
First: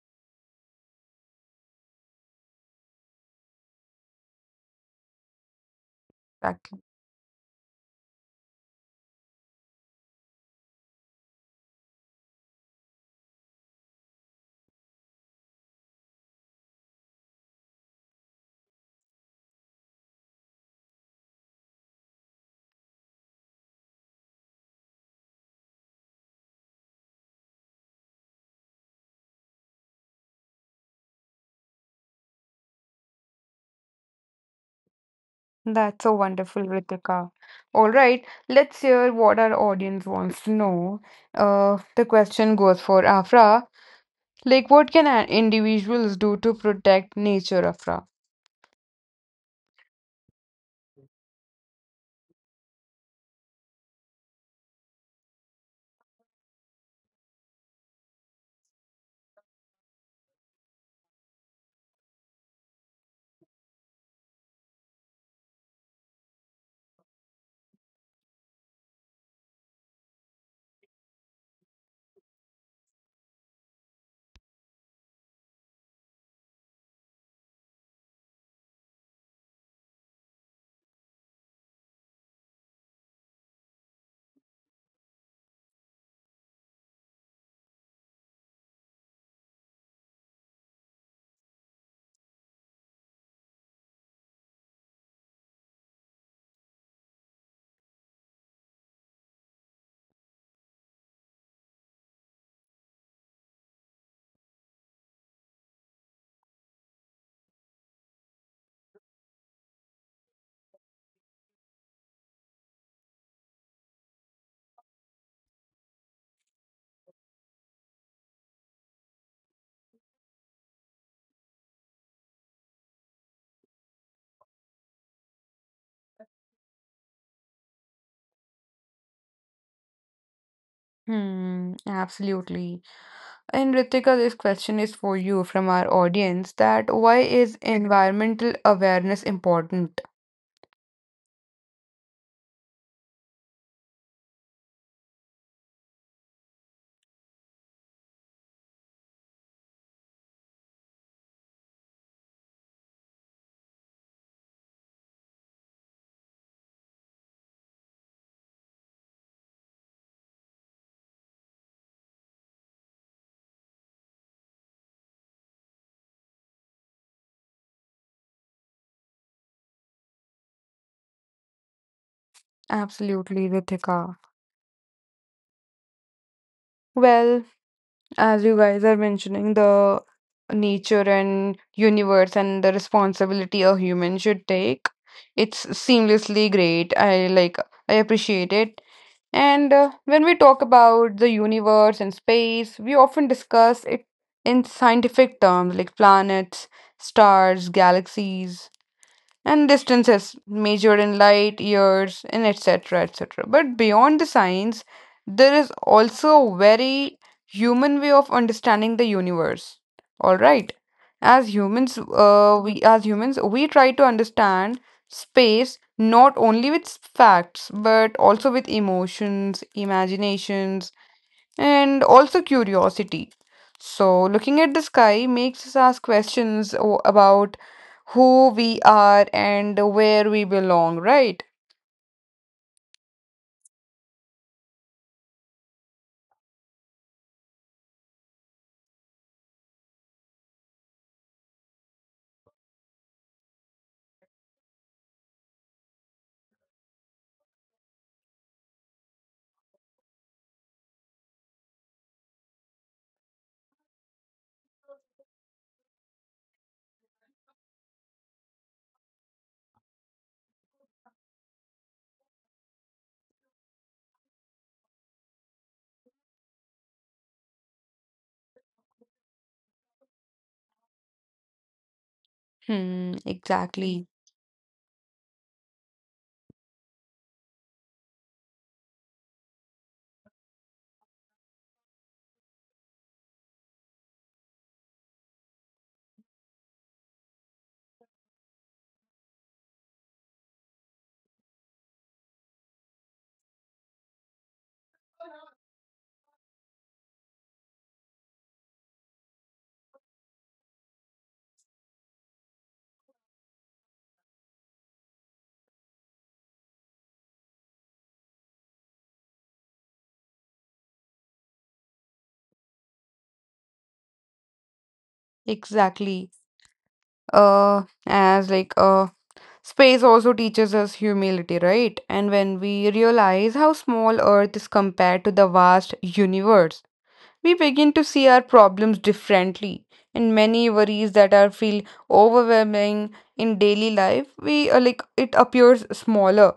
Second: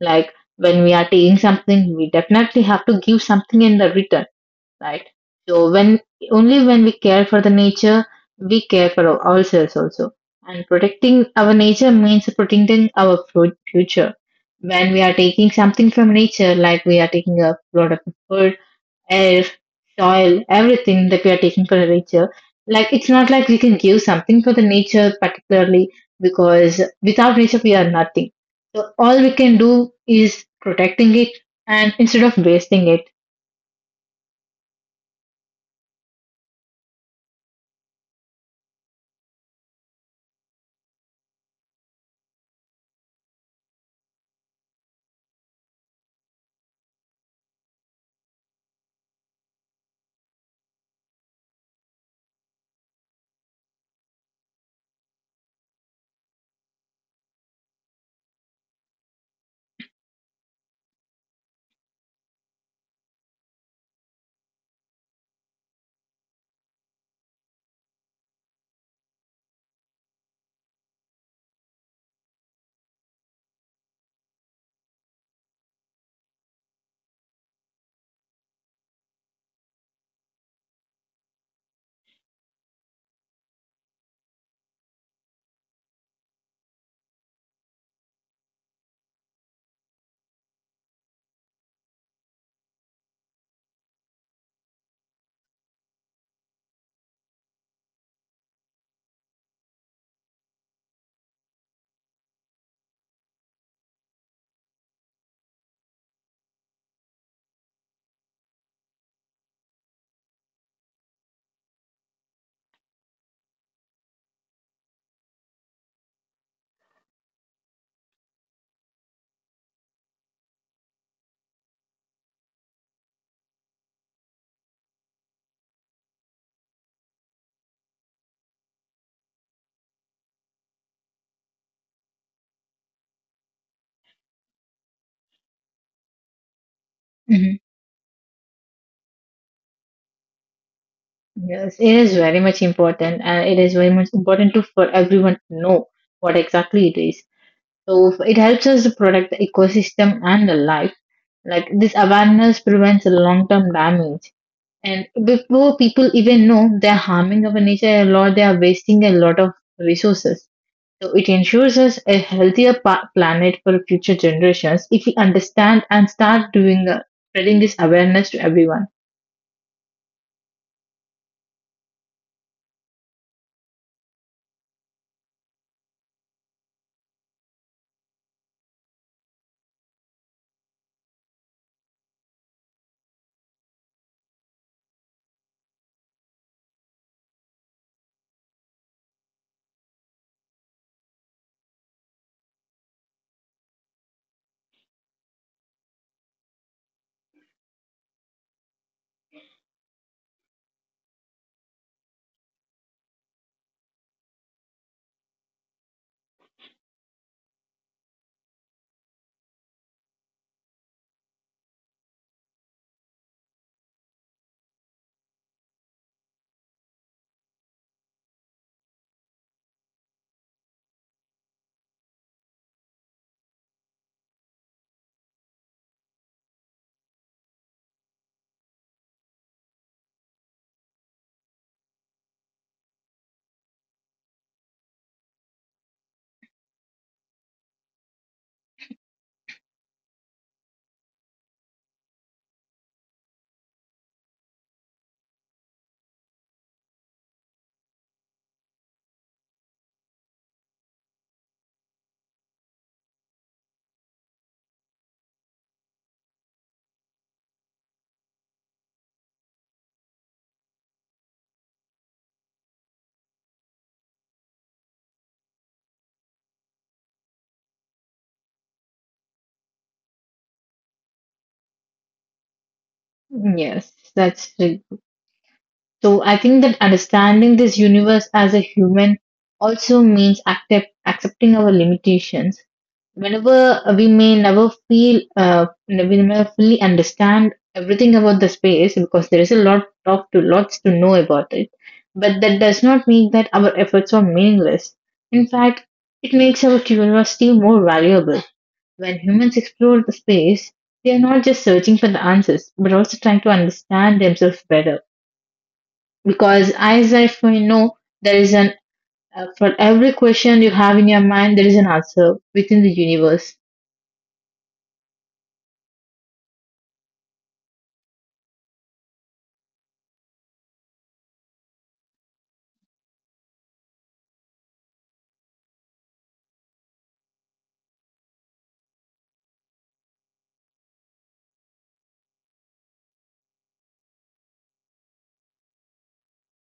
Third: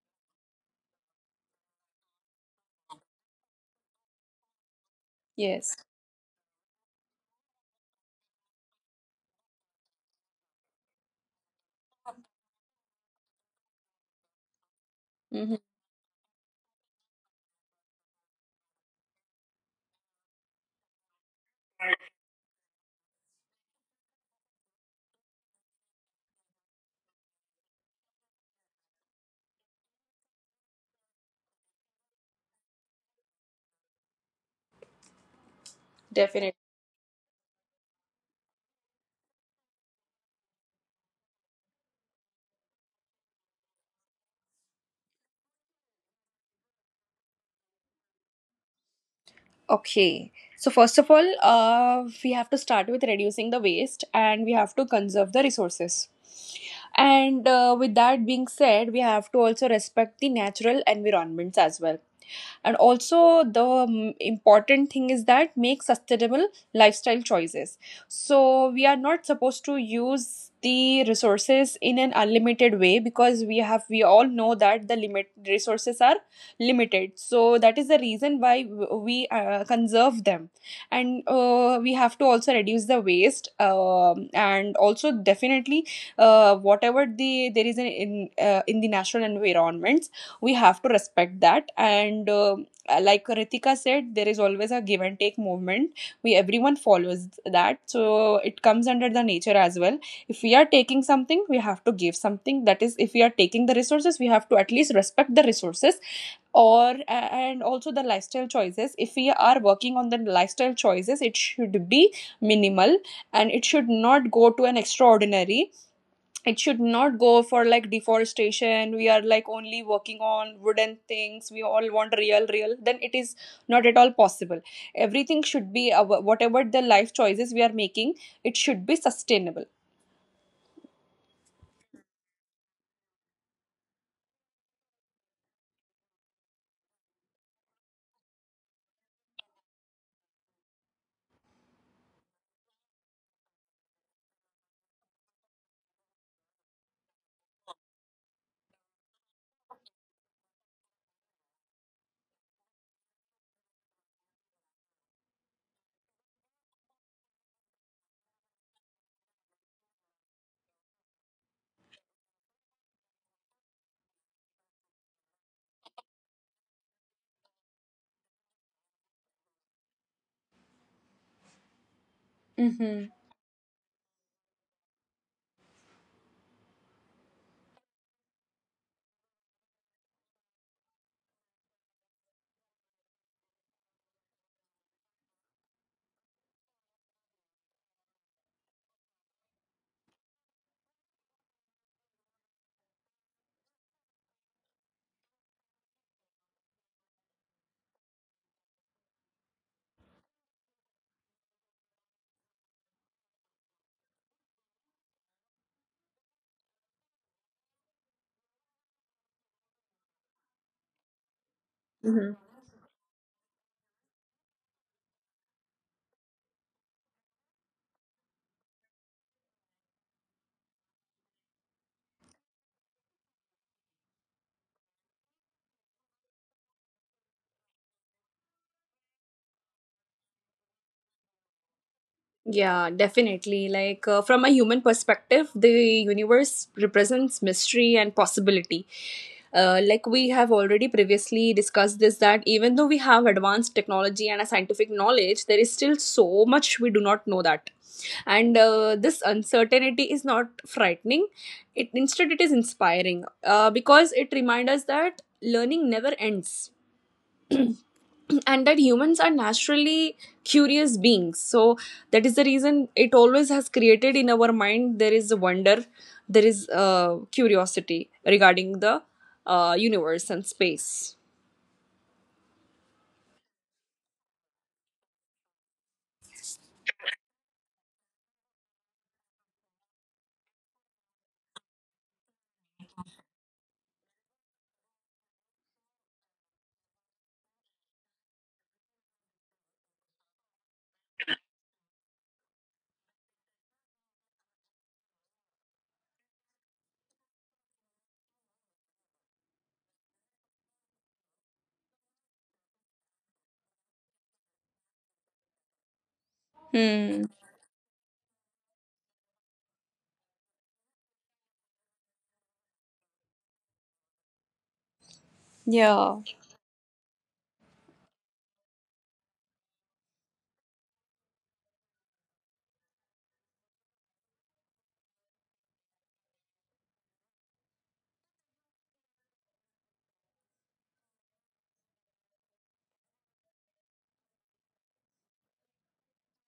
C: Like when we are taking something, we definitely have to give something in the return. Right? So
B: Yes.
C: when only when we care for the nature, we care for ourselves also. And protecting our nature means protecting our future. When we are taking
B: Hmm.
C: something from nature, like we are taking a lot of food, air, soil, everything that we are taking from the nature, like it's not like we can give something for the nature particularly, because without nature we are nothing. So all we can do is protecting it and instead of wasting
A: That's so
B: Definitely.
A: wonderful, Ritika. All right, let's hear what our audience wants to know. The question goes for Afra. Like, what can individuals do to protect nature, Afra?
B: Okay. So first of all, we have to start with reducing the waste and we have to conserve the resources. And with that being said, we have to also respect the natural environments as well. And also the important thing is that make sustainable lifestyle choices. So we are not supposed to use the resources in an unlimited way, because we have, we all know that the limit resources are limited. So that is the reason why we conserve them. And we have to also reduce the waste, and also definitely whatever the there is an in the natural environment, we have to respect that. And like Ritika said, there is always a give and take movement we everyone follows. That so it comes under the nature as well. If we are taking something, we have to give something. That is, if we are taking the resources, we have to at least respect the resources. Or and also the lifestyle choices, if we are working on the lifestyle choices, it should be minimal, and it should not go to an extraordinary, it should not go for like deforestation. We are like only working on wooden things, we all want real, then it is not at all possible. Everything should be our, whatever the life choices we are making, it should be sustainable.
A: Hmm, absolutely. And Ritika, this question is for you from our audience, that why is
C: it.
A: environmental awareness important?
C: Yes, it is very much important, and it is very much important to for everyone to know what exactly it is. So it helps us to protect the ecosystem and the life. Like this awareness prevents long-term damage, and before people even know, they're harming our nature a lot. They are wasting a lot of resources. So it ensures us a healthier planet for future generations if we understand and start doing spreading this awareness to everyone.
B: Mm-hmm.
A: Absolutely, Ritika. Well, as you guys are mentioning, the nature and universe and the responsibility a human should take, it's seamlessly great. I appreciate it. And when we talk about the universe and space, we often discuss it in scientific terms like planets, stars, galaxies, and distances measured in light years and etc etc. But beyond the science, there is also a very human way of understanding the universe. All right, as humans, we try to understand space not only with facts, but also with emotions, imaginations, and also curiosity. So, looking at the sky makes us ask questions about who we are and where we belong, right?
B: Yeah, definitely. Like, from a human perspective, the universe represents mystery and possibility. Like we have already previously discussed this, that even though we have advanced technology and a scientific knowledge, there is still so much we do not know that. And this uncertainty is not frightening, it instead it is inspiring, because it reminds us that learning never ends, and that humans are naturally curious beings. So that is the reason it always has created in our mind, there is wonder, there is curiosity regarding the universe and space.
A: Hmm,
C: Yes,
A: exactly,
C: that's. So I think that understanding this universe as a human also means accepting our limitations. Whenever we may never feel, we never fully understand everything about the space, because there is a lot of to lots to know about it. But that does not mean that our efforts are meaningless. In fact, it makes our curiosity more valuable. When humans explore the space, they are not just searching for the answers, but also trying to understand themselves better, because as I
B: Hmm.
C: know, there is an for every question you have in your mind, there is an answer within the universe.
A: exactly.
B: Yeah.
A: As like Space also teaches us humility, right? And when we realize how small Earth is compared to the vast universe, we begin to see our problems differently, and many worries that are feel overwhelming in daily life we, like it appears smaller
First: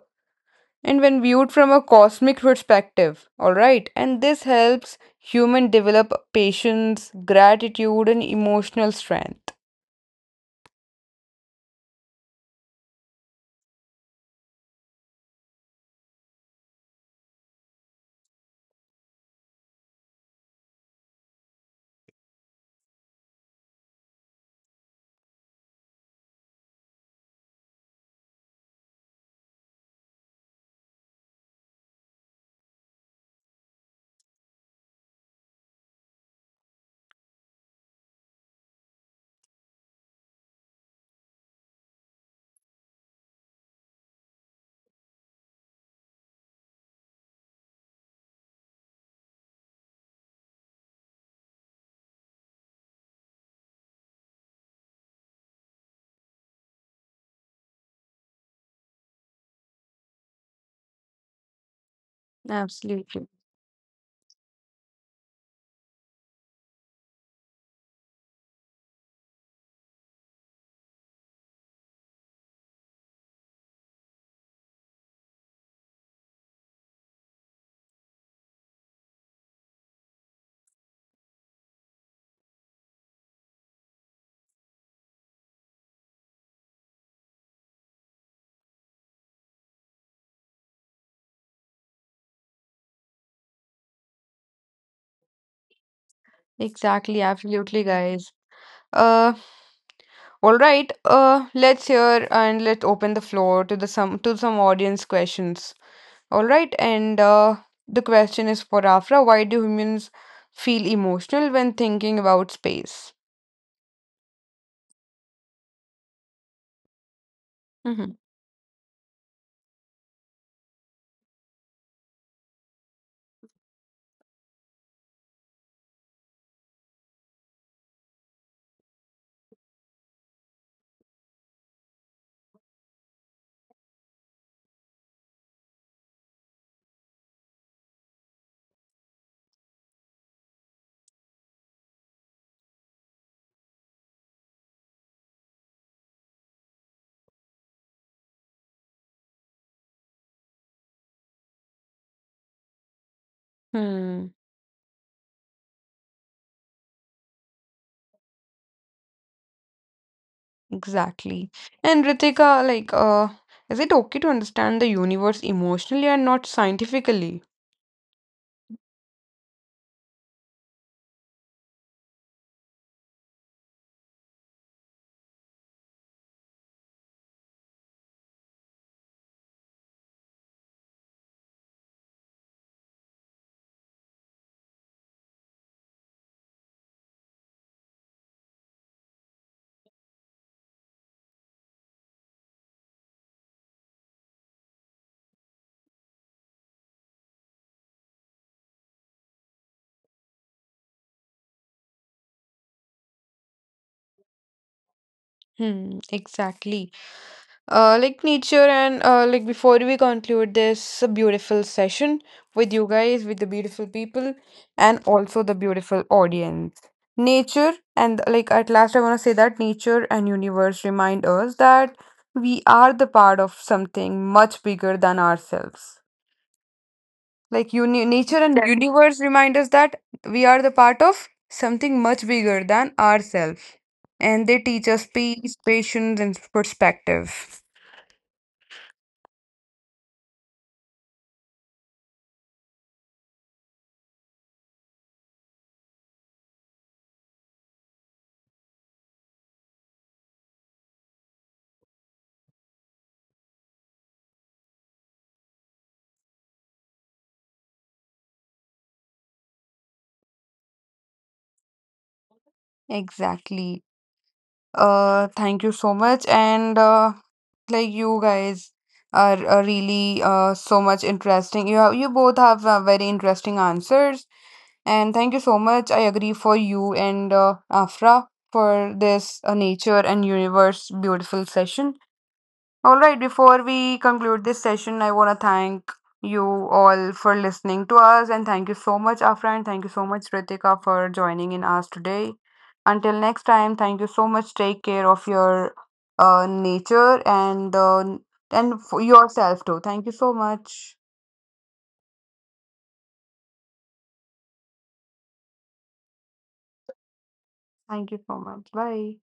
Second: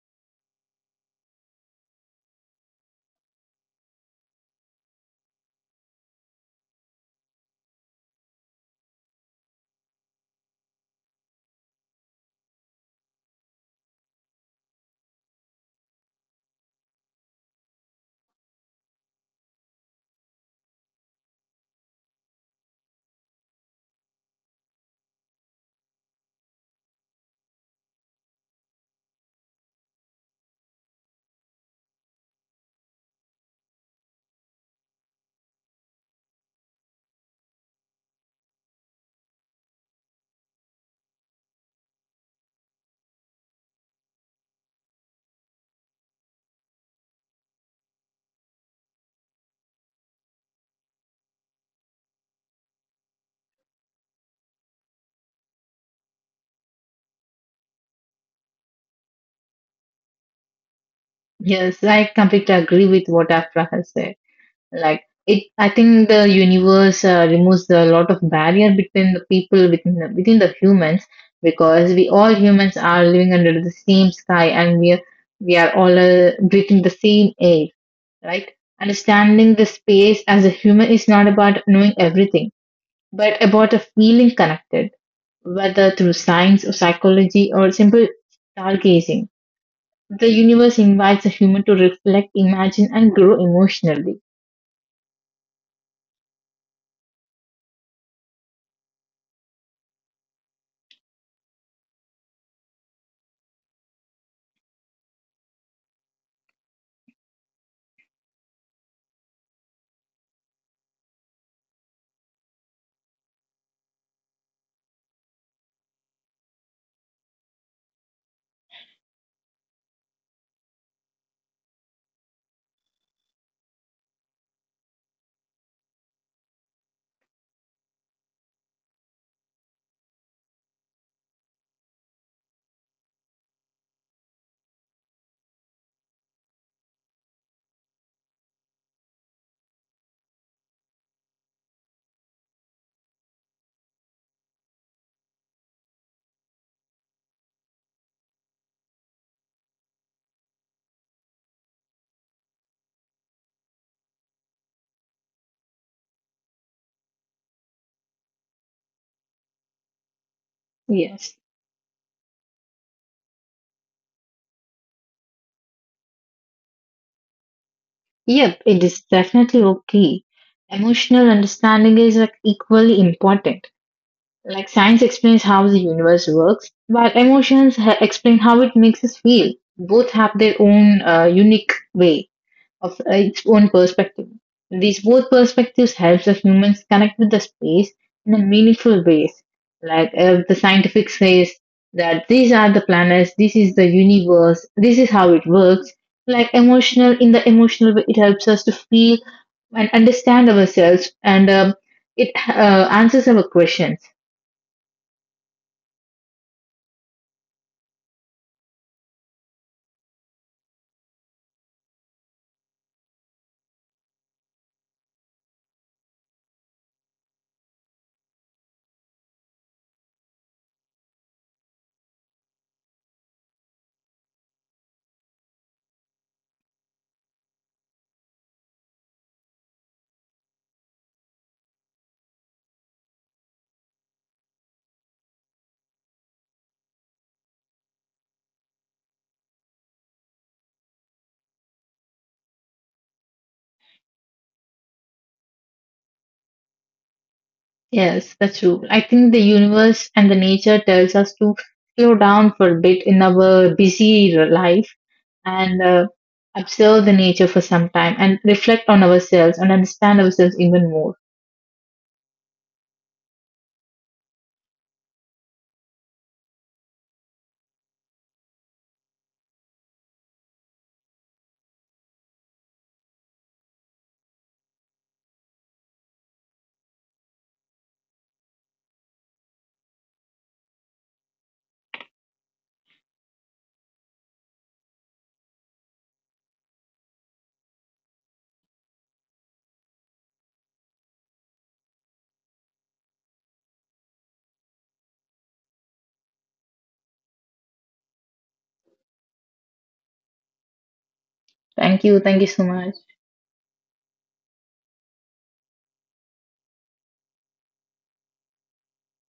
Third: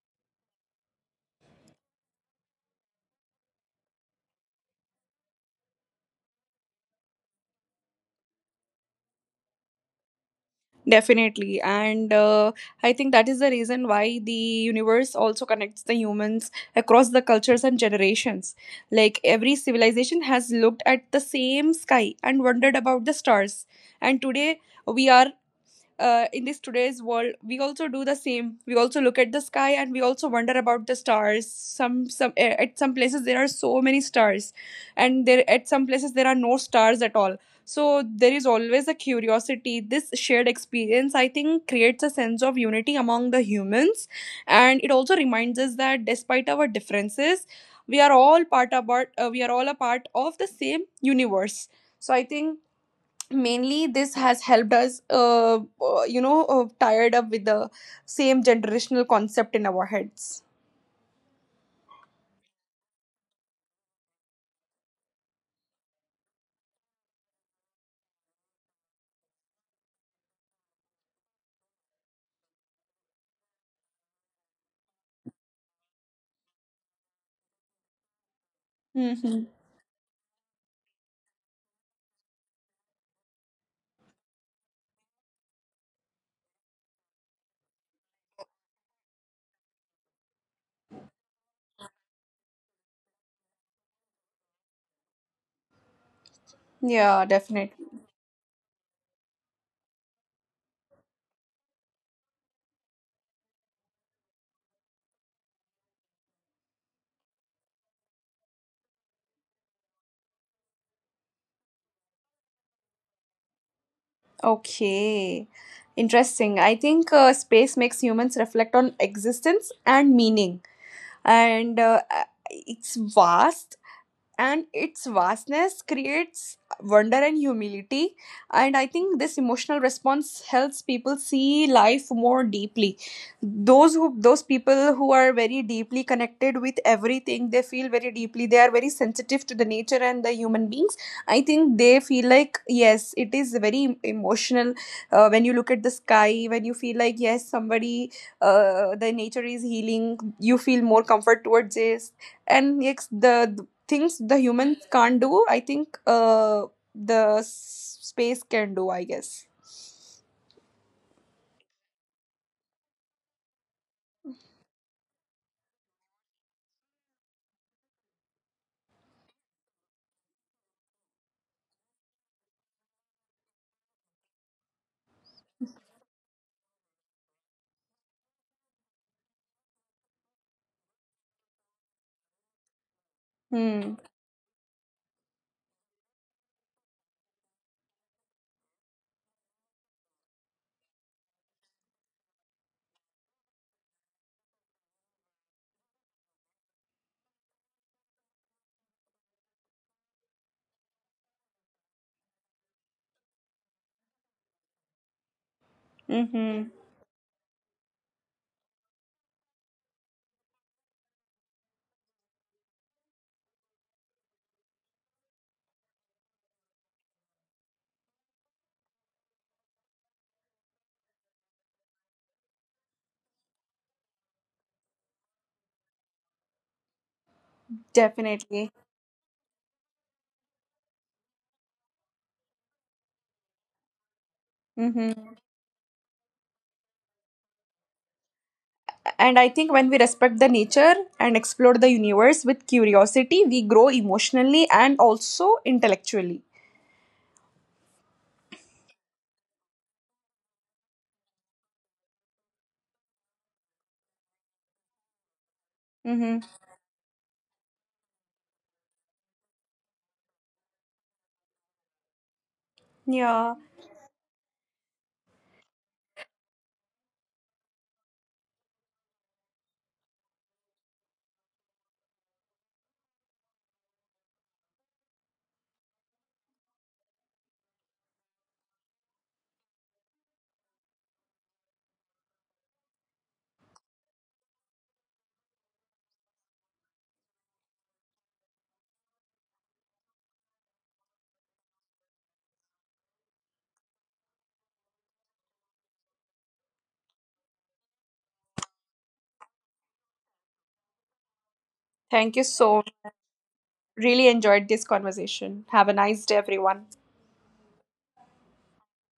A: and when viewed from a cosmic perspective. All right, and this helps human develop patience, gratitude and emotional strength.
B: Definitely. And I think that is the reason why the universe also connects the humans across the cultures and generations. Like every civilization has looked at the same sky and wondered about the stars. And today we are in this today's world, we also do the same, we also look at the sky and we also wonder about the stars. At some places there are so many stars, and there at some places there are no stars at all. So there is always a curiosity. This shared experience, I think, creates a sense of unity among the humans, and it also reminds us that despite our differences, we are all a part of the same universe. So I think mainly this has helped us tired up with the same generational concept in our heads.
C: Yes, I completely agree with
A: Absolutely,
C: what Afra has said. Like it, I think the universe removes a lot of barrier between the people within the humans, because we all humans are living under the same sky, and we are all breathing the same air, right?
B: Hmm.
C: Understanding the space as a human is not about knowing everything, but about a feeling connected, whether through science or psychology or simple stargazing. The universe invites a human to reflect, imagine, and grow emotionally.
A: exactly,
B: Yeah. Definitely.
A: absolutely guys. Uh all right uh let's hear and let's open the floor to the some audience questions. All right, and the question is for Afra, why do humans feel emotional when thinking about space?
B: Okay, interesting. I think space makes
A: Hmm.
B: humans reflect on existence and meaning. And it's vast, and its vastness creates wonder and humility. And I think this emotional response helps people see life more deeply. Those who, those people who are very deeply connected with everything, they feel very deeply, they are very sensitive to the nature and the human beings. I think they feel like yes, it is very emotional. When you look at the sky, when you feel like yes, somebody, the nature is healing, you feel more comfort towards this. And yes, the things
A: Hmm,
B: the humans can't do, I think the space can do, I guess.
C: Yes.
A: exactly. And Ritika, like, is it okay to understand the universe emotionally and not scientifically?
C: Yep, it is definitely okay. Emotional understanding is like equally important. Like science explains how the universe works, while emotions explain how it makes us feel. Both have their own unique way. Of its own
B: Hmm.
C: perspective. These both perspectives helps us humans connect with the space in a meaningful ways. Like if the scientific says that these are the planets, this is the universe, this is how it works. Like emotional, in the emotional way, it helps us to feel and understand ourselves, and it answers our questions.
A: Hmm,
B: Mm-hmm.
A: exactly. Like nature and Like before we conclude this beautiful session with you guys, with the beautiful people, and also the beautiful audience. Nature and Like at last, I want to say that nature and universe remind us that we are the part of something much bigger than ourselves. Like uni- nature and Yes,
B: Definitely.
A: universe remind us that we are the part of something much bigger than ourselves, and they teach us
B: Mm-hmm.
A: peace, patience, and perspective.
B: And I think when we respect the nature and explore the universe with curiosity, we grow emotionally and also intellectually.
C: Yes, that's true. I think the universe and the nature tells us to slow down for a bit in our busy life and
B: Mm-hmm.
C: observe the nature for some time and reflect on ourselves and understand ourselves even more.
B: Yeah,
A: Exactly. Thank you so much. And like you guys are really so much interesting. You both have very interesting answers. And thank you so much. I agree for you and Afra for this nature and universe beautiful session. All right, before we conclude this session, I want to thank you all for listening to us, and thank you so much, Afra, and thank you so much, Ritika, for joining in us today. Until next time, thank you so much. Take care of your nature and for yourself too. Thank you so much.
C: Thank you. Thank you
B: thank you
C: so
B: so,
C: much.
B: really enjoyed this conversation. Have a nice day, everyone.
A: Thank you so much. Bye.